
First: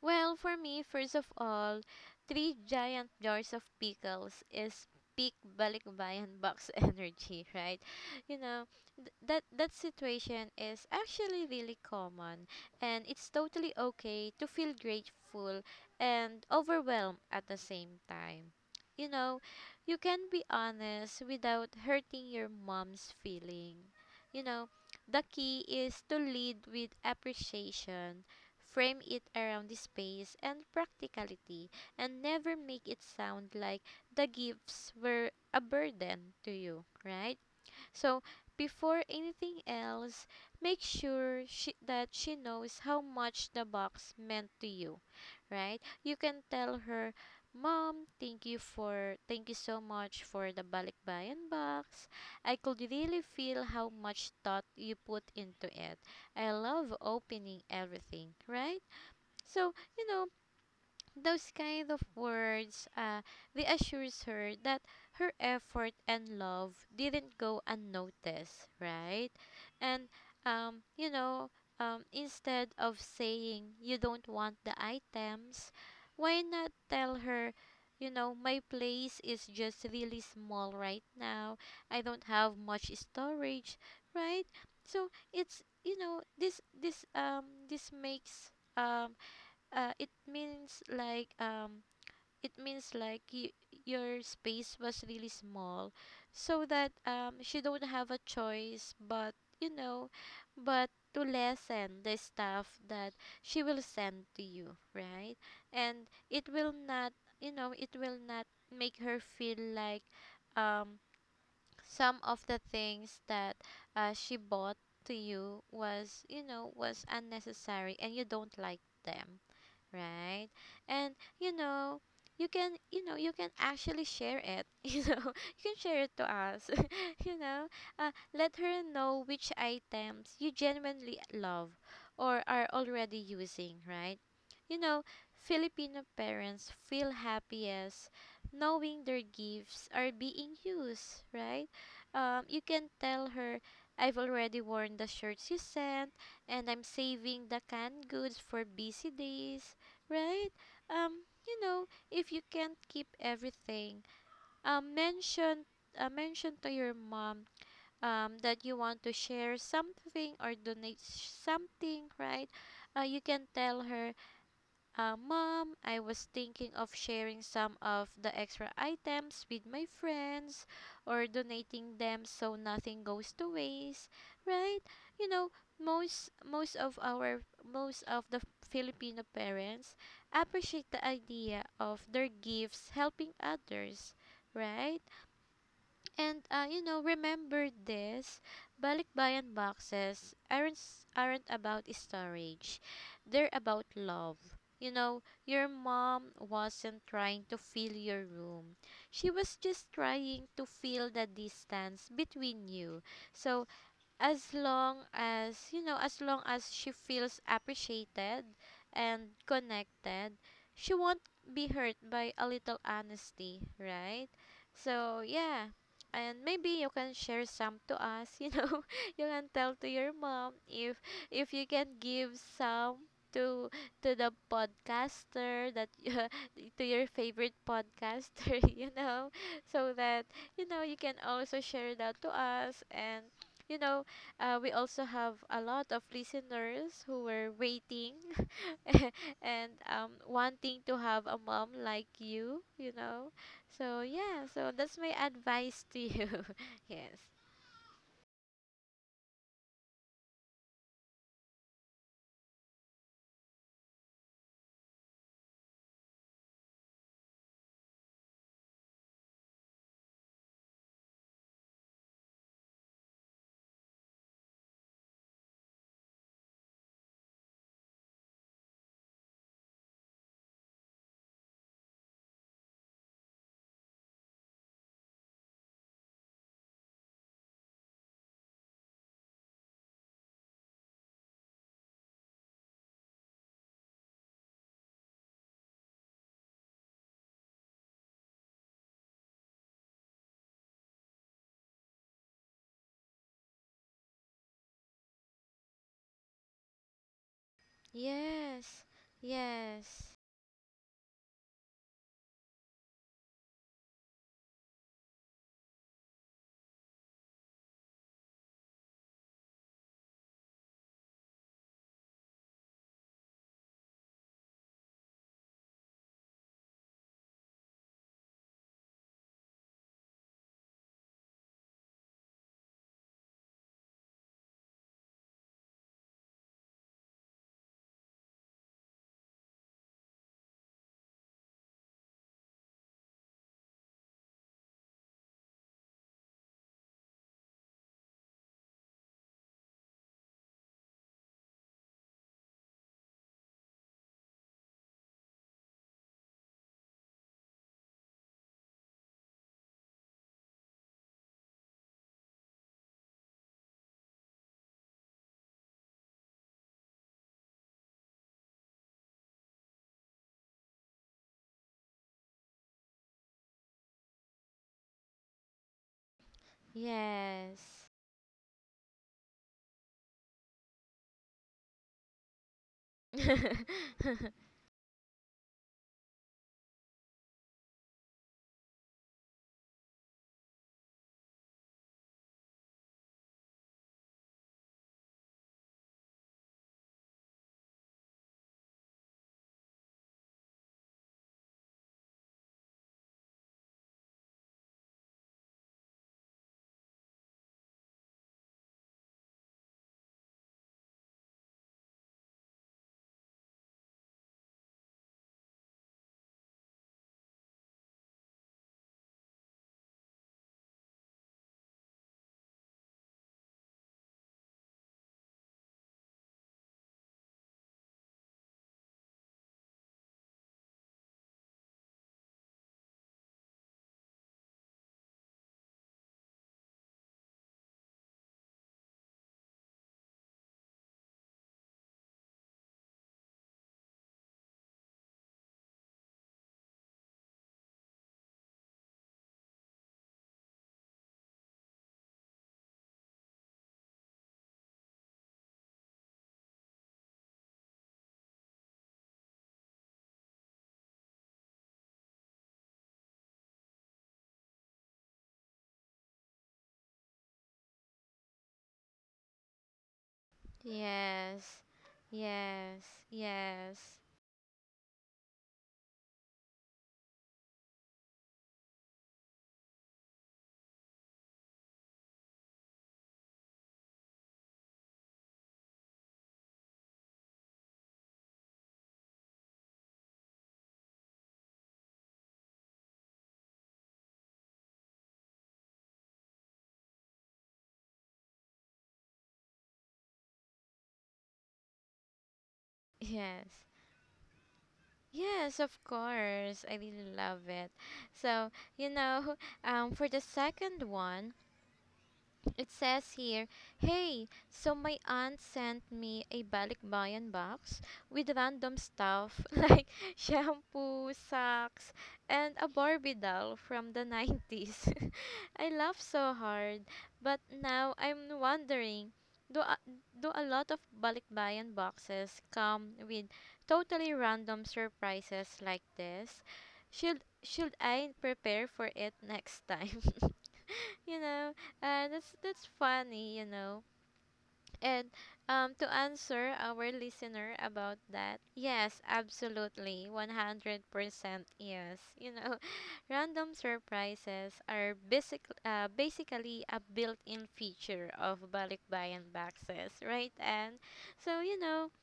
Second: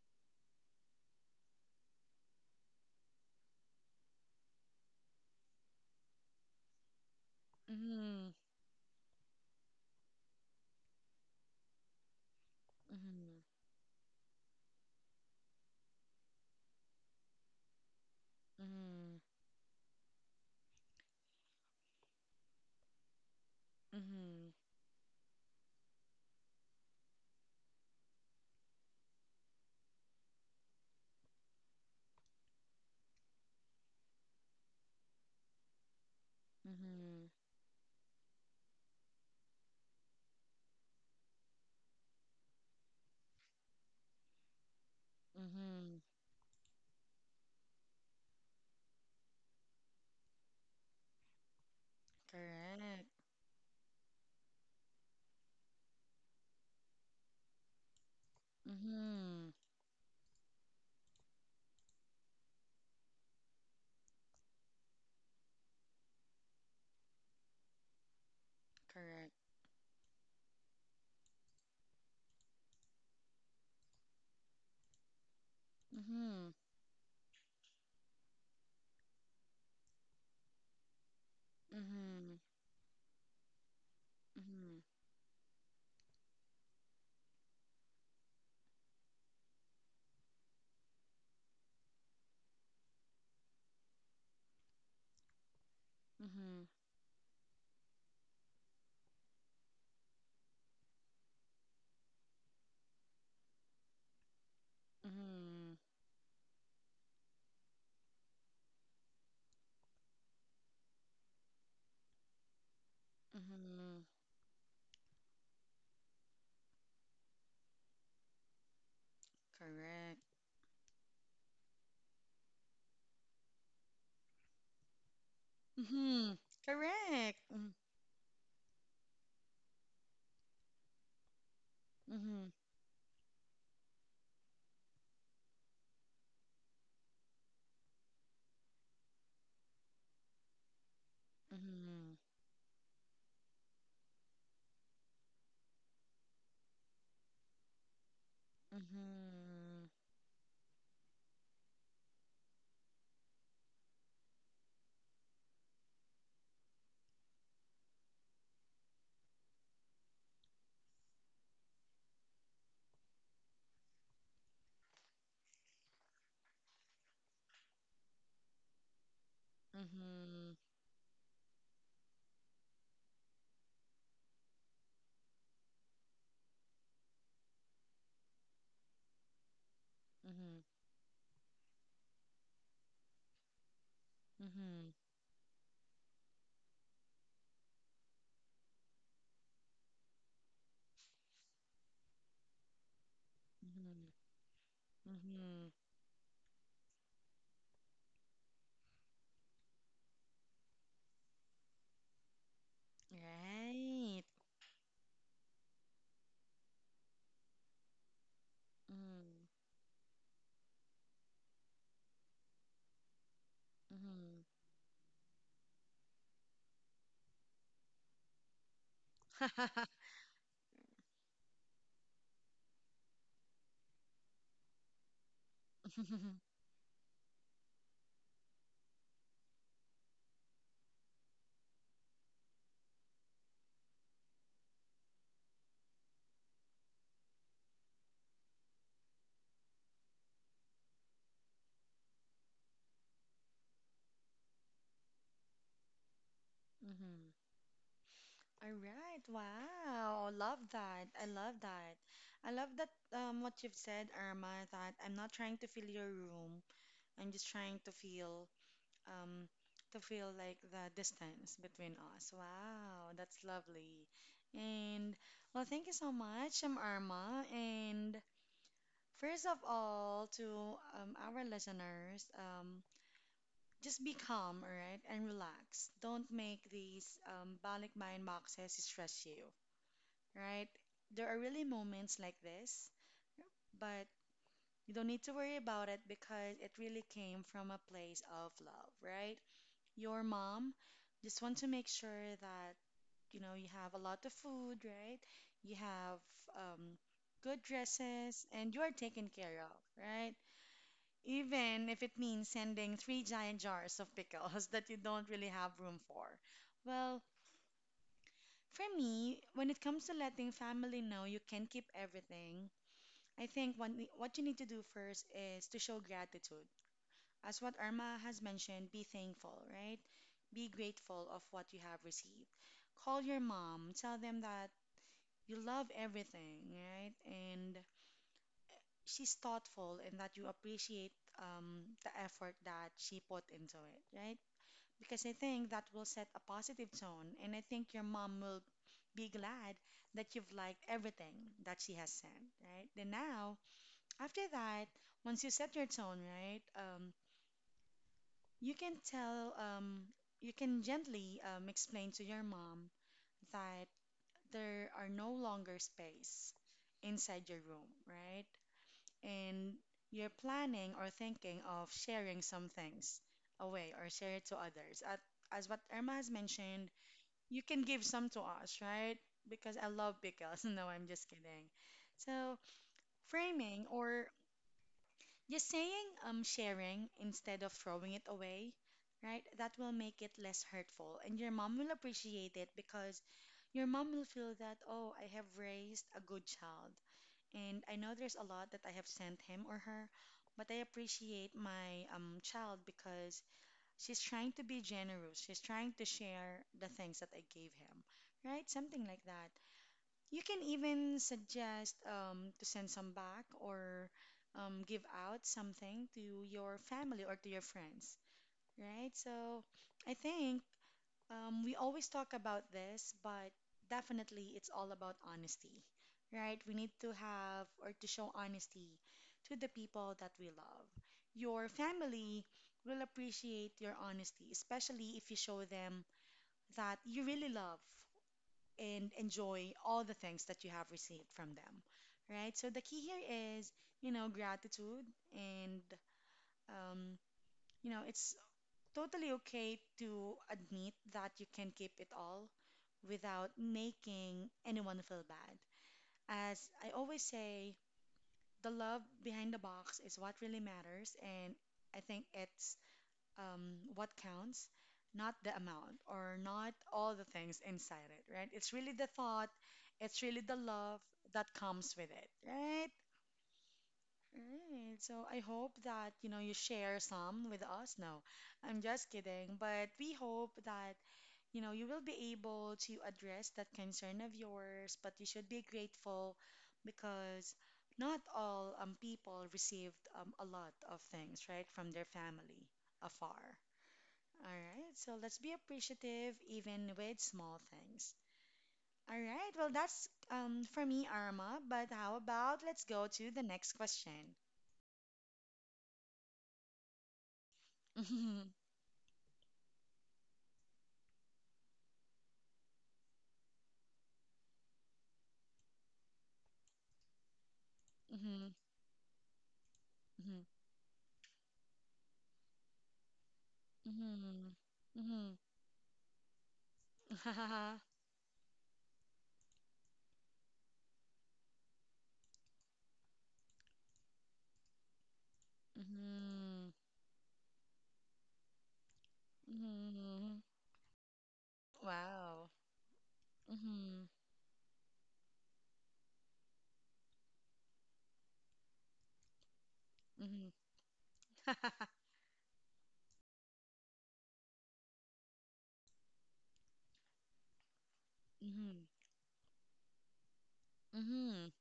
Speaker 2: well, for me, first of all, three giant jars of pickles is peak balikbayan box energy, right?
Speaker 1: Mhm.
Speaker 2: You know, th- that that situation is actually really common, and it's
Speaker 1: Mhm.
Speaker 2: totally okay to feel grateful and overwhelmed at the same time. You
Speaker 1: Mhm.
Speaker 2: know, you can be honest without hurting your mom's feeling. You know, the key is to lead with appreciation, frame it around the space and practicality, and never make it sound like the gifts were a burden to
Speaker 1: Mhm.
Speaker 2: you,
Speaker 1: Mhm.
Speaker 2: right? So, before anything else, make sure she, that she knows how much the box meant to you, right?
Speaker 1: Mhm.
Speaker 2: You can tell her, Mom, thank you for thank you so much for the balikbayan box. I could
Speaker 1: Correct.
Speaker 2: really feel how much thought you put into it. I love opening everything, right?
Speaker 1: Mhm.
Speaker 2: So, you know, those kind of words, uh, they assures her that her effort and love didn't go unnoticed, right?
Speaker 1: Correct.
Speaker 2: And, um, you know, um, instead of saying you don't want the items, why
Speaker 1: Mhm.
Speaker 2: not tell her, you know, my place is just really small right now. I don't
Speaker 1: Mhm.
Speaker 2: have much storage, right?
Speaker 1: Mhm.
Speaker 2: So it's, you know, this this um this makes um uh, it means like, um it means like y- your space was really small,
Speaker 1: Mhm.
Speaker 2: so that um she don't have a choice but, you know, but to lessen the stuff that she will send to you, right?
Speaker 1: Mhm.
Speaker 2: And it will not, you know, it will not make her feel like um some of the things that
Speaker 1: Mhm.
Speaker 2: uh, she bought to you was, you know, was unnecessary and you don't like them,
Speaker 1: Correct.
Speaker 2: right? And you know, you can, you know, you can actually share it you know, you can share it to
Speaker 1: Mhm.
Speaker 2: us.
Speaker 1: Correct.
Speaker 2: You know,
Speaker 1: Mhm.
Speaker 2: uh, let her know which items you genuinely love or
Speaker 1: Mhm.
Speaker 2: are already using, right? You know, Filipino parents feel happiest knowing their gifts are being used, right?
Speaker 1: Mhm.
Speaker 2: um, you can tell her, I've already worn the shirts you sent and I'm saving the canned goods for busy days,
Speaker 1: Mhm.
Speaker 2: right? Um, you know, if you can't keep everything, um, mention, uh, mention to your mom um, that you want to share something or donate s- something, right? Uh, you can tell her, uh, Mom, I was thinking of sharing some of the extra items with my friends
Speaker 1: Mhm.
Speaker 2: or donating them so nothing goes to waste, right? You know, most most of our most of the Filipino parents appreciate the
Speaker 1: Mhm.
Speaker 2: idea of their gifts helping others, right?
Speaker 1: Mhm.
Speaker 2: And uh, you know, remember this, balikbayan boxes aren't s- aren't about storage. They're about love.
Speaker 1: Mhm.
Speaker 2: You know, your
Speaker 1: Mm-hmm.
Speaker 2: mom wasn't trying to fill your room. She was just trying to fill the distance between you. So as
Speaker 1: Right.
Speaker 2: long as you know as long as she feels appreciated and
Speaker 1: Mm.
Speaker 2: connected, she won't be hurt by a little honesty, right?
Speaker 1: Mm-hmm.
Speaker 2: So yeah, and maybe you can share some to us. You know, you can tell to your mom if if you can give some to to the podcaster that, to your favorite podcaster. You know, so that, you know, you can also share that to us. And you know, uh, we also have a lot of listeners who were waiting and um, wanting to have a mom like you, you know. So, yeah, so that's my advice to you. Yes.
Speaker 1: Mm-hmm. All right. Wow. Love that. I love that. I love that um what you've said, Irma, that I'm not trying to fill your room. I'm just trying to feel um to feel like the distance between us. Wow, that's lovely. And well, thank you so much, I'm Irma. And first of all, to um, our listeners, um, just be calm, all right, and relax. Don't make these um, balik mind boxes stress you, right? There are really moments like this, but you don't need to worry about it because it really came from a place of love, right? Your mom just want to make sure that you know you have a lot of food, right? You have um, good dresses, and you
Speaker 2: Yes.
Speaker 1: are taken care of, right? Even if it means sending three giant jars of pickles that you don't really have room for. Well, for me, when it comes to letting family know you can keep everything, I think one, what you need to do first is to show gratitude. As what Irma has mentioned, be thankful, right? Be grateful of what you have received. Call your mom, tell them that you love everything, right? And she's thoughtful and that you appreciate um, the effort that she put into it, right? Because I think that will set a positive tone. And I think your mom will be glad that you've liked everything that she has said, right? Then now, after that, once you set your tone, right, um, you can tell, um, you can gently um, explain to your mom that there are no longer space inside your room, right? And you're planning or thinking of sharing some things away or share it to others. At, as what Irma has mentioned, you can
Speaker 2: Yes.
Speaker 1: give some to us, right? Because I love pickles. No, I'm just kidding. So,
Speaker 2: Yes.
Speaker 1: framing or just saying um sharing instead of throwing it away, right? That will make it less hurtful and your mom will appreciate it because your mom will feel that, "Oh, I have raised a good child." And I know there's a lot that I have sent him or her, but I appreciate my um child because she's trying to be generous. She's trying to share the things that I gave him right? Something like that. You can even suggest um, to send some back or um, give out something to your family or to your friends, right? So I think um, we always talk about this, but definitely it's all about honesty, right? We need to have or to show honesty to the people that we love. Your family will appreciate your honesty, especially if you show them that you really love and enjoy all the things that you have received from them, right? So the key here is, you know, gratitude and, um, you know, it's totally okay to admit that you can keep it all without making anyone feel bad. As I always say, the love behind the box is what really matters, and I think it's um, what counts, not the amount or not all the things inside it, right? It's really the thought, it's really the love
Speaker 2: Yes.
Speaker 1: that comes with it,
Speaker 2: Yes.
Speaker 1: right?
Speaker 2: Yes.
Speaker 1: Right. So I hope that, you know, you share some with us. No, I'm just kidding. But we hope that, you know, you will be able to address that concern of yours, but you should be grateful because not all um, people received um, a lot of things, right, from their family afar. All right, so let's be appreciative even with small things. All right, well, that's um, for me, Arma. But how about let's go
Speaker 2: Yes.
Speaker 1: to the next question?
Speaker 2: Yes, of course. I really love it. So, you
Speaker 1: Mhm,
Speaker 2: know, um, for the second one, it says here, hey, so my aunt sent me a balikbayan box with random
Speaker 1: mhm,
Speaker 2: stuff like
Speaker 1: mhm,
Speaker 2: shampoo, socks, and a Barbie doll from the nineties.
Speaker 1: mhm,
Speaker 2: I
Speaker 1: mhm.
Speaker 2: laughed so hard, but now I'm wondering, do a, do a lot of balikbayan boxes come with totally random surprises like this?
Speaker 1: Mhm,
Speaker 2: Should should I prepare for it next time?
Speaker 1: mhm.
Speaker 2: You know, uh, that's that's
Speaker 1: Wow.
Speaker 2: funny, you know.
Speaker 1: Mhm,
Speaker 2: And um, to answer our listener about that, yes, absolutely,
Speaker 1: mhm.
Speaker 2: one hundred percent yes. You know, random surprises are basic, uh, basically a built-in feature of
Speaker 1: Mhm,
Speaker 2: Balikbayan boxes, right? And so, you know,
Speaker 1: mhm,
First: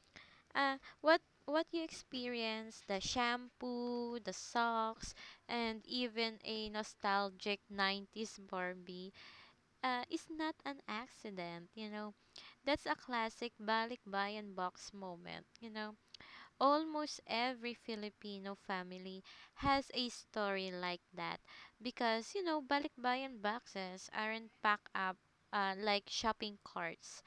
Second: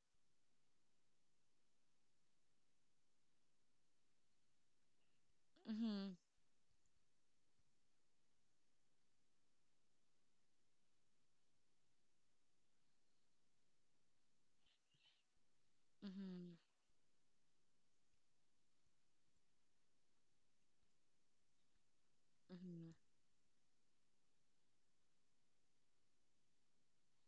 Speaker 2: uh, what what you experience, the shampoo, the socks, and
Speaker 1: mhm,
Speaker 2: even a nostalgic nineties Barbie uh, is not an accident, you know. That's a classic balikbayan box moment, you know.
Speaker 1: mhm,
Speaker 2: Almost every Filipino family has a story like that because, you know,
Speaker 1: mhm,
Speaker 2: balikbayan boxes aren't packed up uh, like shopping carts.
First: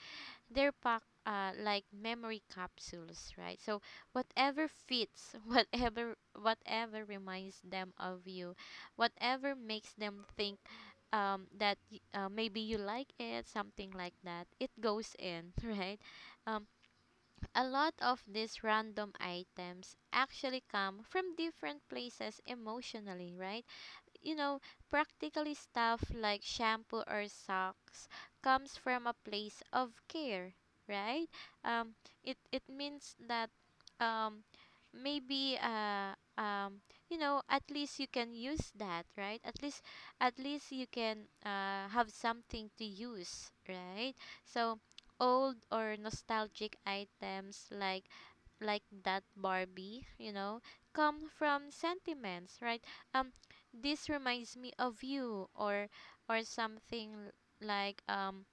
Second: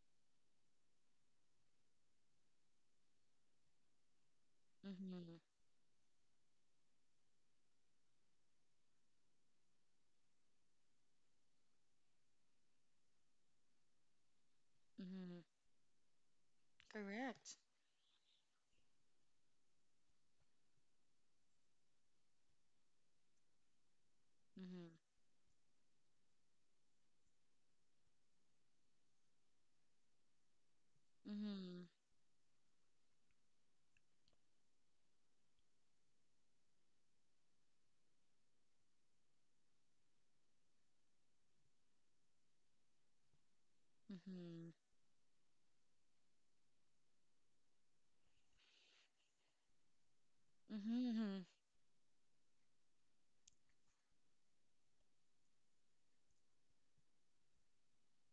Speaker 2: They're packed uh, like memory capsules, right? So whatever fits,
Speaker 1: mhm,
Speaker 2: whatever whatever reminds them of you, whatever makes them think um, that y- uh, maybe you like it, something like that, it goes
Speaker 1: mhm.
Speaker 2: in, right? Um,
Speaker 1: Correct.
Speaker 2: a lot of these random items actually come from different places emotionally, right? You know,
Speaker 1: Mhm,
Speaker 2: practically stuff like shampoo or socks comes from a place of care, right?
Speaker 1: mhm,
Speaker 2: Um, it it means that um, maybe uh, um, you know, at least you can use that, right? At least at least you can uh, have something to use, right? So
Speaker 1: mhm,
Speaker 2: old or nostalgic items like like that Barbie, you know,
Speaker 1: mhm,
Speaker 2: come
Speaker 1: mhm,
Speaker 2: from sentiments, right? Um, this reminds me of you, or or something like um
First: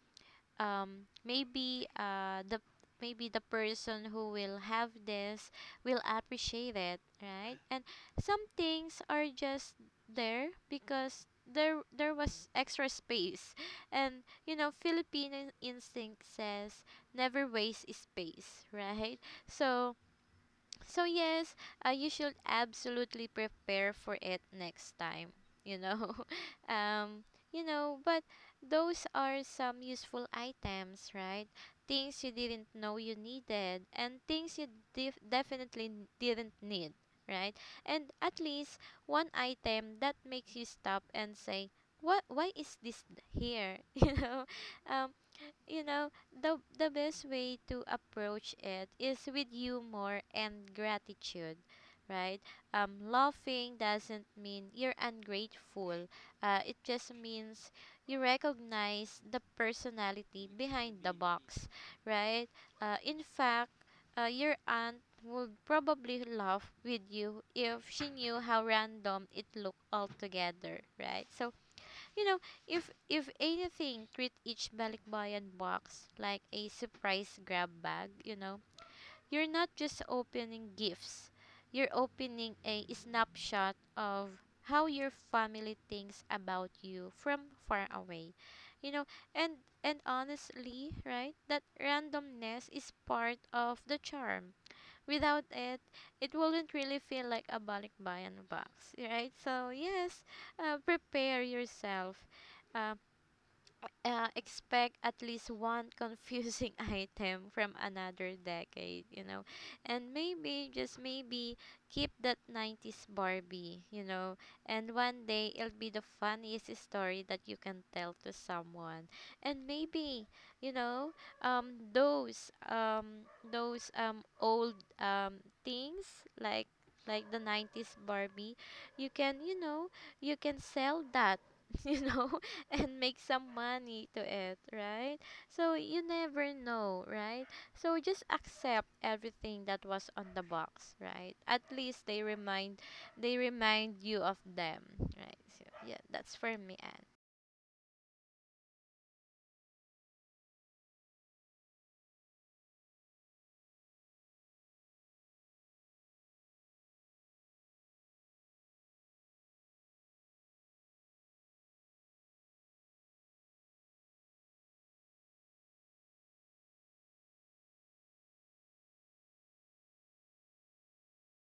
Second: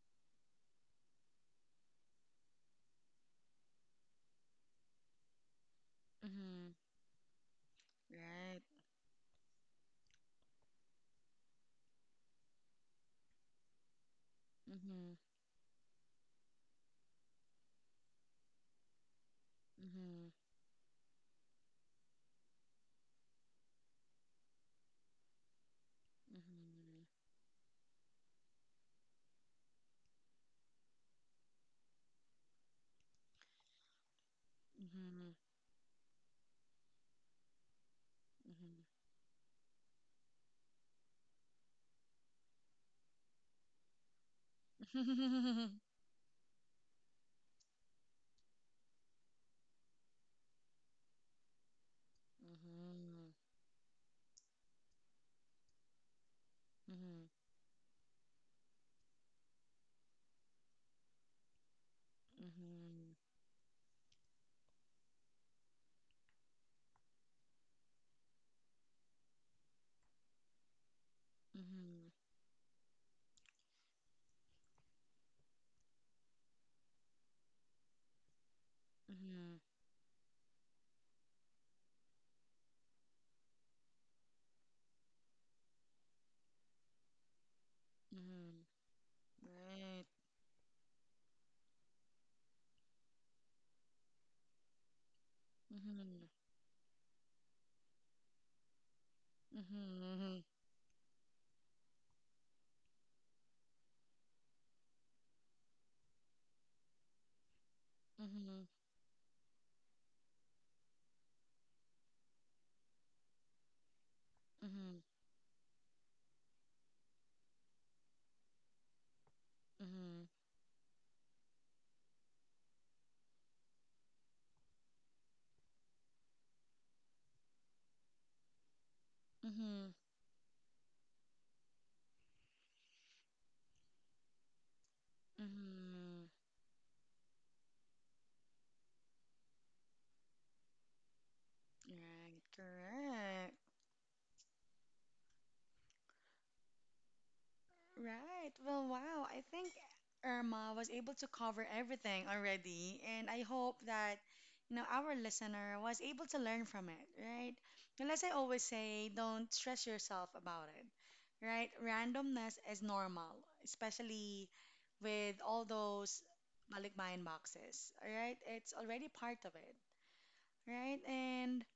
Speaker 2: um maybe uh the maybe the person who will have this will appreciate
Speaker 1: mhm.
Speaker 2: it, right? And some
Speaker 1: Right.
Speaker 2: things are just there because there there was extra space. And you know,
Speaker 1: Mhm.
Speaker 2: Filipino instinct says never waste space. Right, so
Speaker 1: Mhm.
Speaker 2: so yes, uh, you should absolutely prepare for it next time. You know,
Speaker 1: Mhm.
Speaker 2: um, you know, but those are some useful items, right? Things you didn't know you needed, and things you
Speaker 1: Mhm.
Speaker 2: def-
Speaker 1: Mhm.
Speaker 2: definitely n- didn't need, right? And at least one item that makes you stop and say, "What? Why is this th- here?" You know, um,
Speaker 1: Mhm. Mhm. Mhm. Mhm. Mhm.
Speaker 2: you
Speaker 1: Mhm.
Speaker 2: know, the the best way to approach it is with humor and gratitude, right? um laughing doesn't mean you're ungrateful, uh, it just means you recognize the personality behind the box, right? uh, in fact, uh, your aunt would probably laugh with you if she knew how random it looked altogether, right? So you know, if if anything, treat each balikbayan box like a surprise grab bag, you know. You're not just opening gifts. You're opening a snapshot of how your family thinks about you from far away. You know, and and
Speaker 1: Right.
Speaker 2: honestly, right? That randomness is part of the charm. Without it, it
Speaker 1: Mhm.
Speaker 2: wouldn't really feel like a balikbayan box, right? So yes,
Speaker 1: Mhm.
Speaker 2: uh, prepare yourself. uh, uh, Expect at least one confusing item from another
Speaker 1: Mhm.
Speaker 2: decade, you know. And maybe, just maybe, keep that nineties Barbie, you know. And
Speaker 1: Mhm.
Speaker 2: one day it'll be the funniest story that you can tell to someone. And maybe,
Speaker 1: Mhm.
Speaker 2: you know, um, those, um, those, um, old, um, things like, like the nineties Barbie, you can, you know,
Speaker 1: Mhm.
Speaker 2: you can sell that. You know, and make some money to it, right? So you
Speaker 1: Mhm.
Speaker 2: never know, right? So just accept everything that was on the box, right? At least they
Speaker 1: Right.
Speaker 2: remind they
Speaker 1: Correct.
Speaker 2: remind you of them, right? So yeah, that's for me, Anne.
Speaker 1: Right. Well, wow. I think Irma was able to cover everything already, and I hope that you know our listener was able to learn from it, right? And as I always say, don't stress yourself about it, right? Randomness is normal, especially with all those balikbayan boxes, all right? It's already part of it, right? And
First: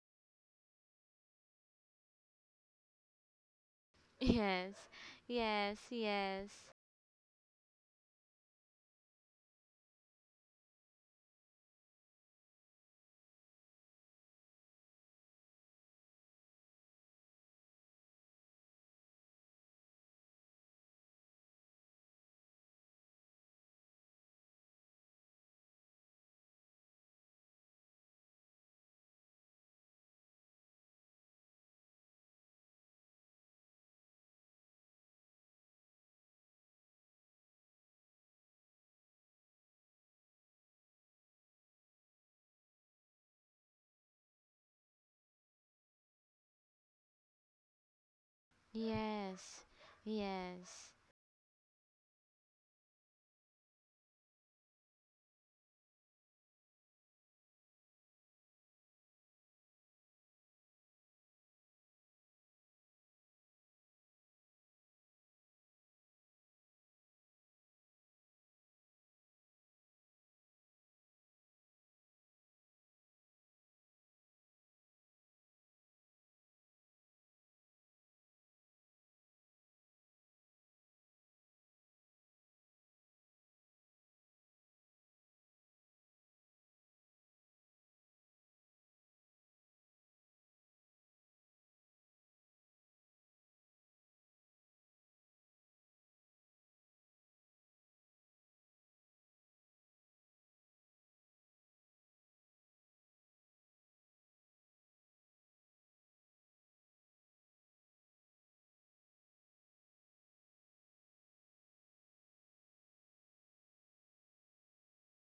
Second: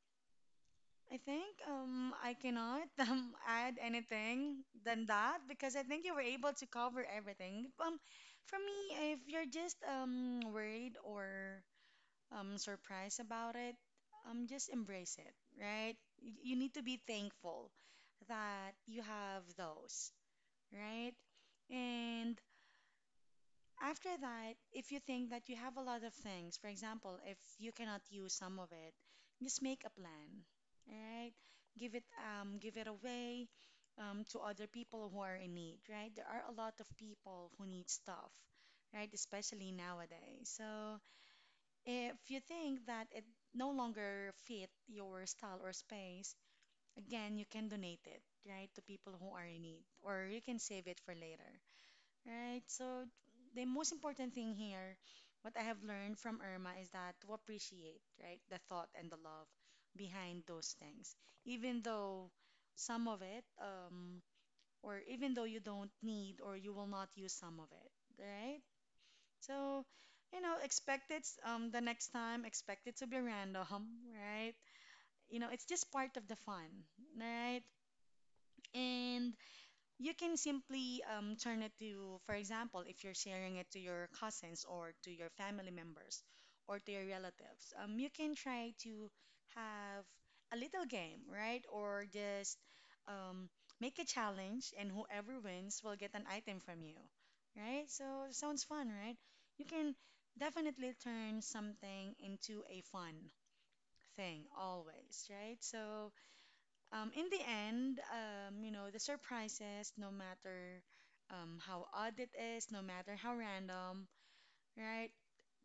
Speaker 1: I think um, I cannot um, add anything
Speaker 2: Yes.
Speaker 1: than that because I
Speaker 2: Yes,
Speaker 1: think you were able to
Speaker 2: yes.
Speaker 1: cover everything. Um, for me, if you're just um, worried or um, surprised about it, um, just embrace it, right? Y- You need to be thankful that you have those, right? And after that, if you think that you have a lot of things, for example, if you cannot use some of it, just make a plan. All right? Give it um give it away um to other people who are in need, right? There are a lot of people who need stuff, right? Especially nowadays. So if you think that it no longer fit your style or space, again, you can donate it, right, to people who are in need,
Speaker 2: Yes.
Speaker 1: or you can save it for
Speaker 2: Yes.
Speaker 1: later. Right. So the most important thing here, what I have learned from Irma is that to appreciate, right, the thought and the love behind those things, even though some of it, um, or even though you don't need or you will not use some of it, right? So, you know, expect it um, the next time, expect it to be random, right? You know, it's just part of the fun, right? And you can simply um, turn it to, for example, if you're sharing it to your cousins or to your family members or to your relatives, um, you can try to have a little game, right? Or just um, make a challenge, and whoever wins will get an item from you, right? So sounds fun, right? You can definitely turn something into a fun thing always, right? So um, in the end, um, you know, the surprises, no matter um, how odd it is, no matter how random, right?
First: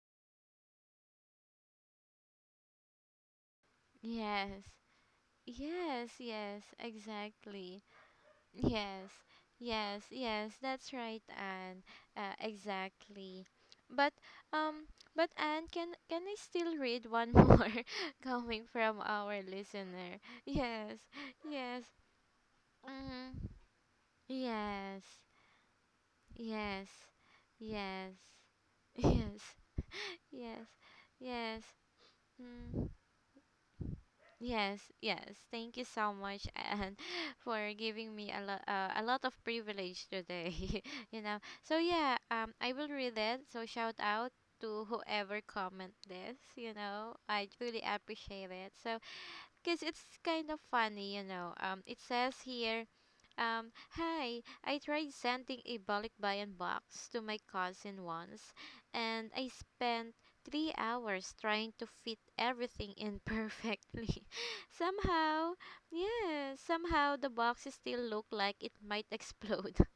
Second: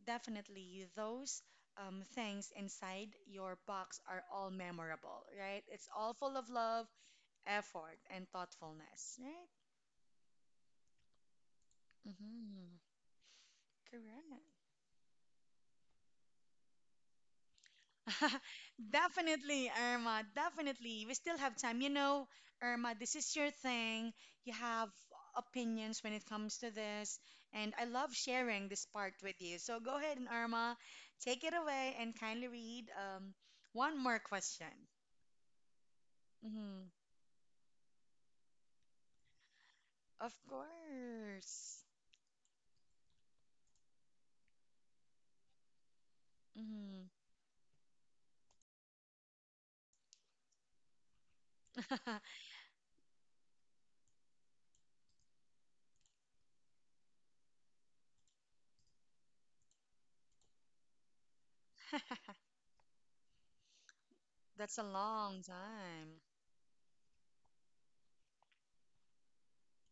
Speaker 1: Definitely, those um, things inside your box are
Speaker 2: Yes.
Speaker 1: all memorable, right? It's
Speaker 2: Yes,
Speaker 1: all full of
Speaker 2: yes,
Speaker 1: love,
Speaker 2: exactly.
Speaker 1: effort, and
Speaker 2: Yes,
Speaker 1: thoughtfulness, right?
Speaker 2: yes, yes, that's right, Anne. Uh,
Speaker 1: Mm-hmm.
Speaker 2: exactly. But
Speaker 1: Correct.
Speaker 2: um, but Anne, can can I still read one more coming from our
Speaker 1: Definitely,
Speaker 2: listener?
Speaker 1: Irma.
Speaker 2: Yes,
Speaker 1: Definitely. We still have time.
Speaker 2: yes,
Speaker 1: You know, Irma, this is
Speaker 2: mm,
Speaker 1: your thing. You have
Speaker 2: yes,
Speaker 1: opinions when it comes to
Speaker 2: yes,
Speaker 1: this. And I
Speaker 2: yes,
Speaker 1: love sharing this part with
Speaker 2: yes,
Speaker 1: you. So go ahead and
Speaker 2: yes,
Speaker 1: Irma, take it
Speaker 2: yes,
Speaker 1: away and kindly read
Speaker 2: mm.
Speaker 1: um, one more question.
Speaker 2: Yes, yes. Thank you so much,
Speaker 1: Hmm.
Speaker 2: and for giving me a lot, uh, a lot of privilege
Speaker 1: Of
Speaker 2: today. You know. So
Speaker 1: course.
Speaker 2: yeah, um, I will read it. So shout out to whoever comment this. You
Speaker 1: Hmm.
Speaker 2: know, I truly appreciate it. So because it's kind of funny, you know. Um, it says here, um, hi, I tried sending a balikbayan box to my cousin once, and I spent three hours trying to fit everything in perfectly.
Speaker 1: That's a long
Speaker 2: Somehow,
Speaker 1: time.
Speaker 2: yeah, somehow the box still looked like it might explode.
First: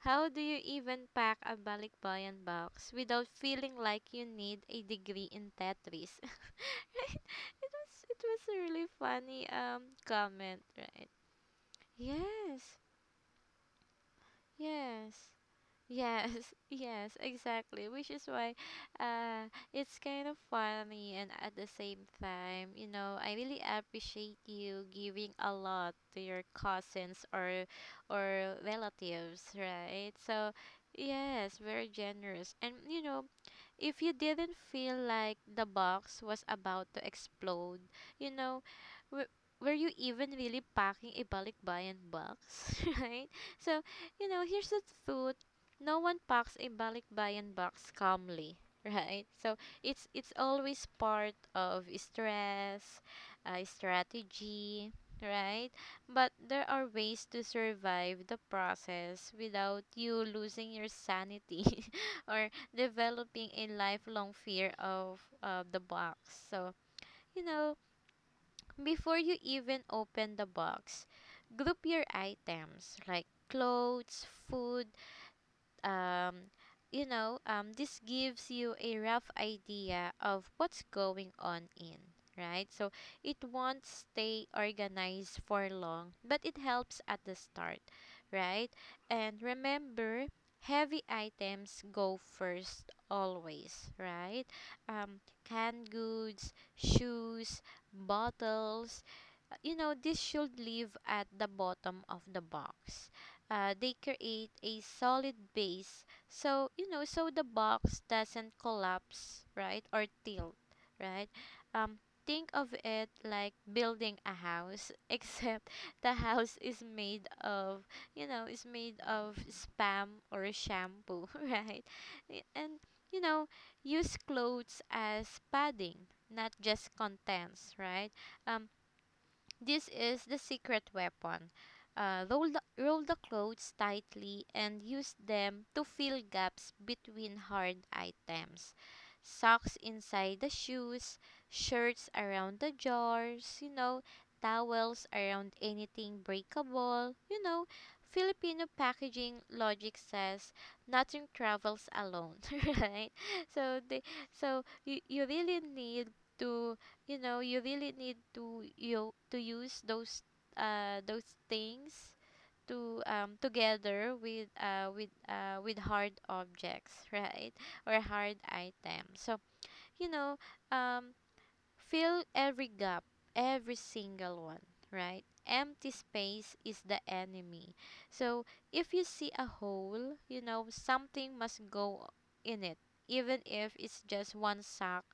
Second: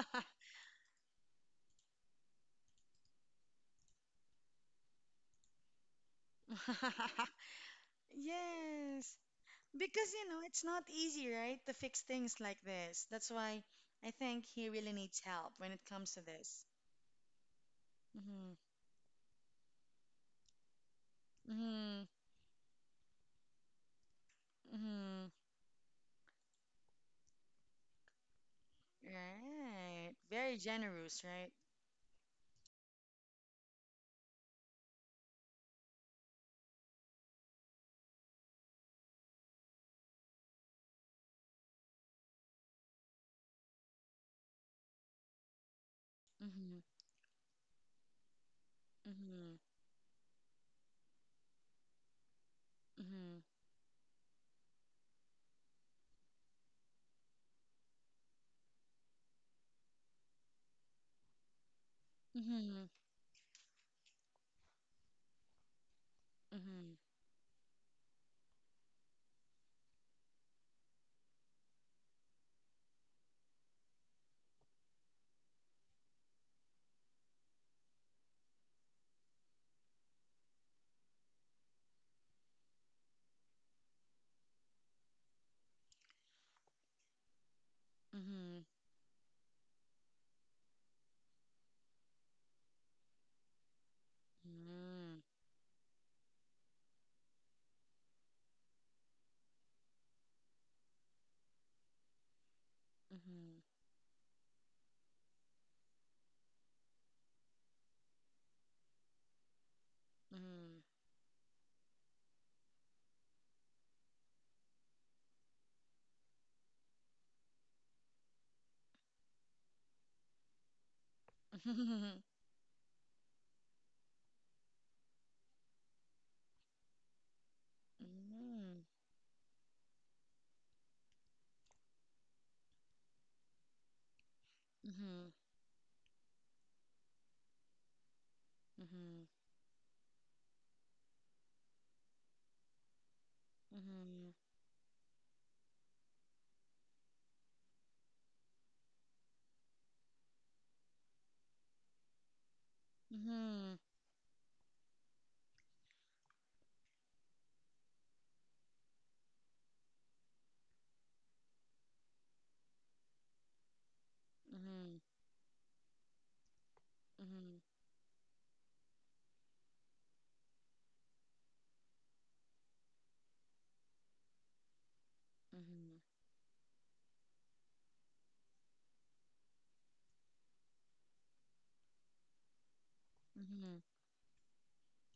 Speaker 2: How do you even pack a balikbayan box without feeling like you need a degree in Tetris? It was it was a really
Speaker 1: Yes.
Speaker 2: funny um
Speaker 1: Because, you know,
Speaker 2: comment,
Speaker 1: it's not
Speaker 2: right?
Speaker 1: easy, right, to fix things like
Speaker 2: Yes.
Speaker 1: this. That's why I think he really needs
Speaker 2: Yes.
Speaker 1: help when it comes to
Speaker 2: Yes.
Speaker 1: this.
Speaker 2: Yes, exactly. Which is
Speaker 1: Mm-hmm.
Speaker 2: why uh it's kind of funny, and at the
Speaker 1: Mm-hmm.
Speaker 2: same time, you know, I really appreciate you
Speaker 1: Mm-hmm.
Speaker 2: giving a lot to your cousins or or relatives, right?
Speaker 1: Right.
Speaker 2: So,
Speaker 1: Very generous, right?
Speaker 2: yes, very generous. And you know, if you didn't feel like the box was about to explode, you know, w- were you even really packing a balikbayan box, right? So, you know, here's the truth. No one packs a
Speaker 1: Mm-hmm.
Speaker 2: balikbayan box calmly, right?
Speaker 1: Mm-hmm.
Speaker 2: So, it's it's always part of stress,
Speaker 1: Mm-hmm.
Speaker 2: uh, strategy, right? But there are ways to survive the process without you losing your sanity or
Speaker 1: Mm-hmm.
Speaker 2: developing a lifelong fear of uh, the box. So, you know, before you even open the box, group your items like clothes, food, um, you know, um, this gives you a rough idea of what's going on in, right? So it won't stay organized for long, but it helps at the start,
Speaker 1: Mm-hmm.
Speaker 2: right? And remember, heavy items go first always, right?
Speaker 1: Mm-hmm.
Speaker 2: Um, canned goods, shoes, bottles, uh, you know, this should live at the bottom of the box.
Speaker 1: Mm-hmm. Mm-hmm.
Speaker 2: Uh, they create a solid base, so you know, so the box doesn't collapse, right, or tilt,
Speaker 1: Mm-hmm.
Speaker 2: right. um think of it like building a house, except the house is made of, you know is made of spam or shampoo,
Speaker 1: Mm-hmm.
Speaker 2: right.
Speaker 1: Mm-hmm.
Speaker 2: Y- and you know, use clothes as padding, not just contents, right. um this is the secret weapon. Uh, roll, the, roll the clothes tightly and use them to fill gaps between hard items.
Speaker 1: Mm-hmm.
Speaker 2: Socks inside the shoes, shirts around the jars, you know,
Speaker 1: Mm-hmm.
Speaker 2: towels around anything breakable. You know, Filipino packaging logic says nothing travels alone, right?
Speaker 1: Mm-hmm.
Speaker 2: So they, so you, you really need to, you know, you really need to, you to use those uh those things to um together with uh
Speaker 1: Mm-hmm.
Speaker 2: with uh with hard objects, right,
Speaker 1: Mm-hmm.
Speaker 2: or hard items. So you know, um fill every gap, every single one, right? Empty space is the enemy. So if you see a hole, you know, something must go in it, even if it's just one sack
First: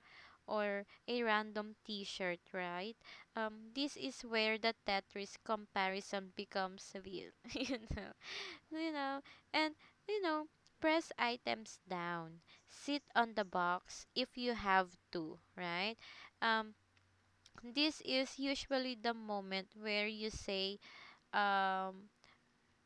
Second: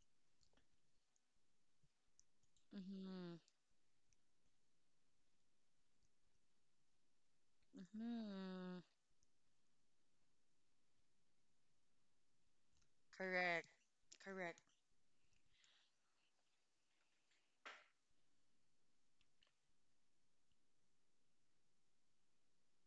Speaker 2: or a random t shirt, right?
Speaker 1: Mm-hmm. Mm-hmm.
Speaker 2: Um, this is where the Tetris comparison becomes real, you know,
Speaker 1: Mm-hmm.
Speaker 2: you know, and you know, press items down, sit on the
Speaker 1: Correct.
Speaker 2: box if you
Speaker 1: Correct.
Speaker 2: have to, right? Um, this is usually the moment where you say, um,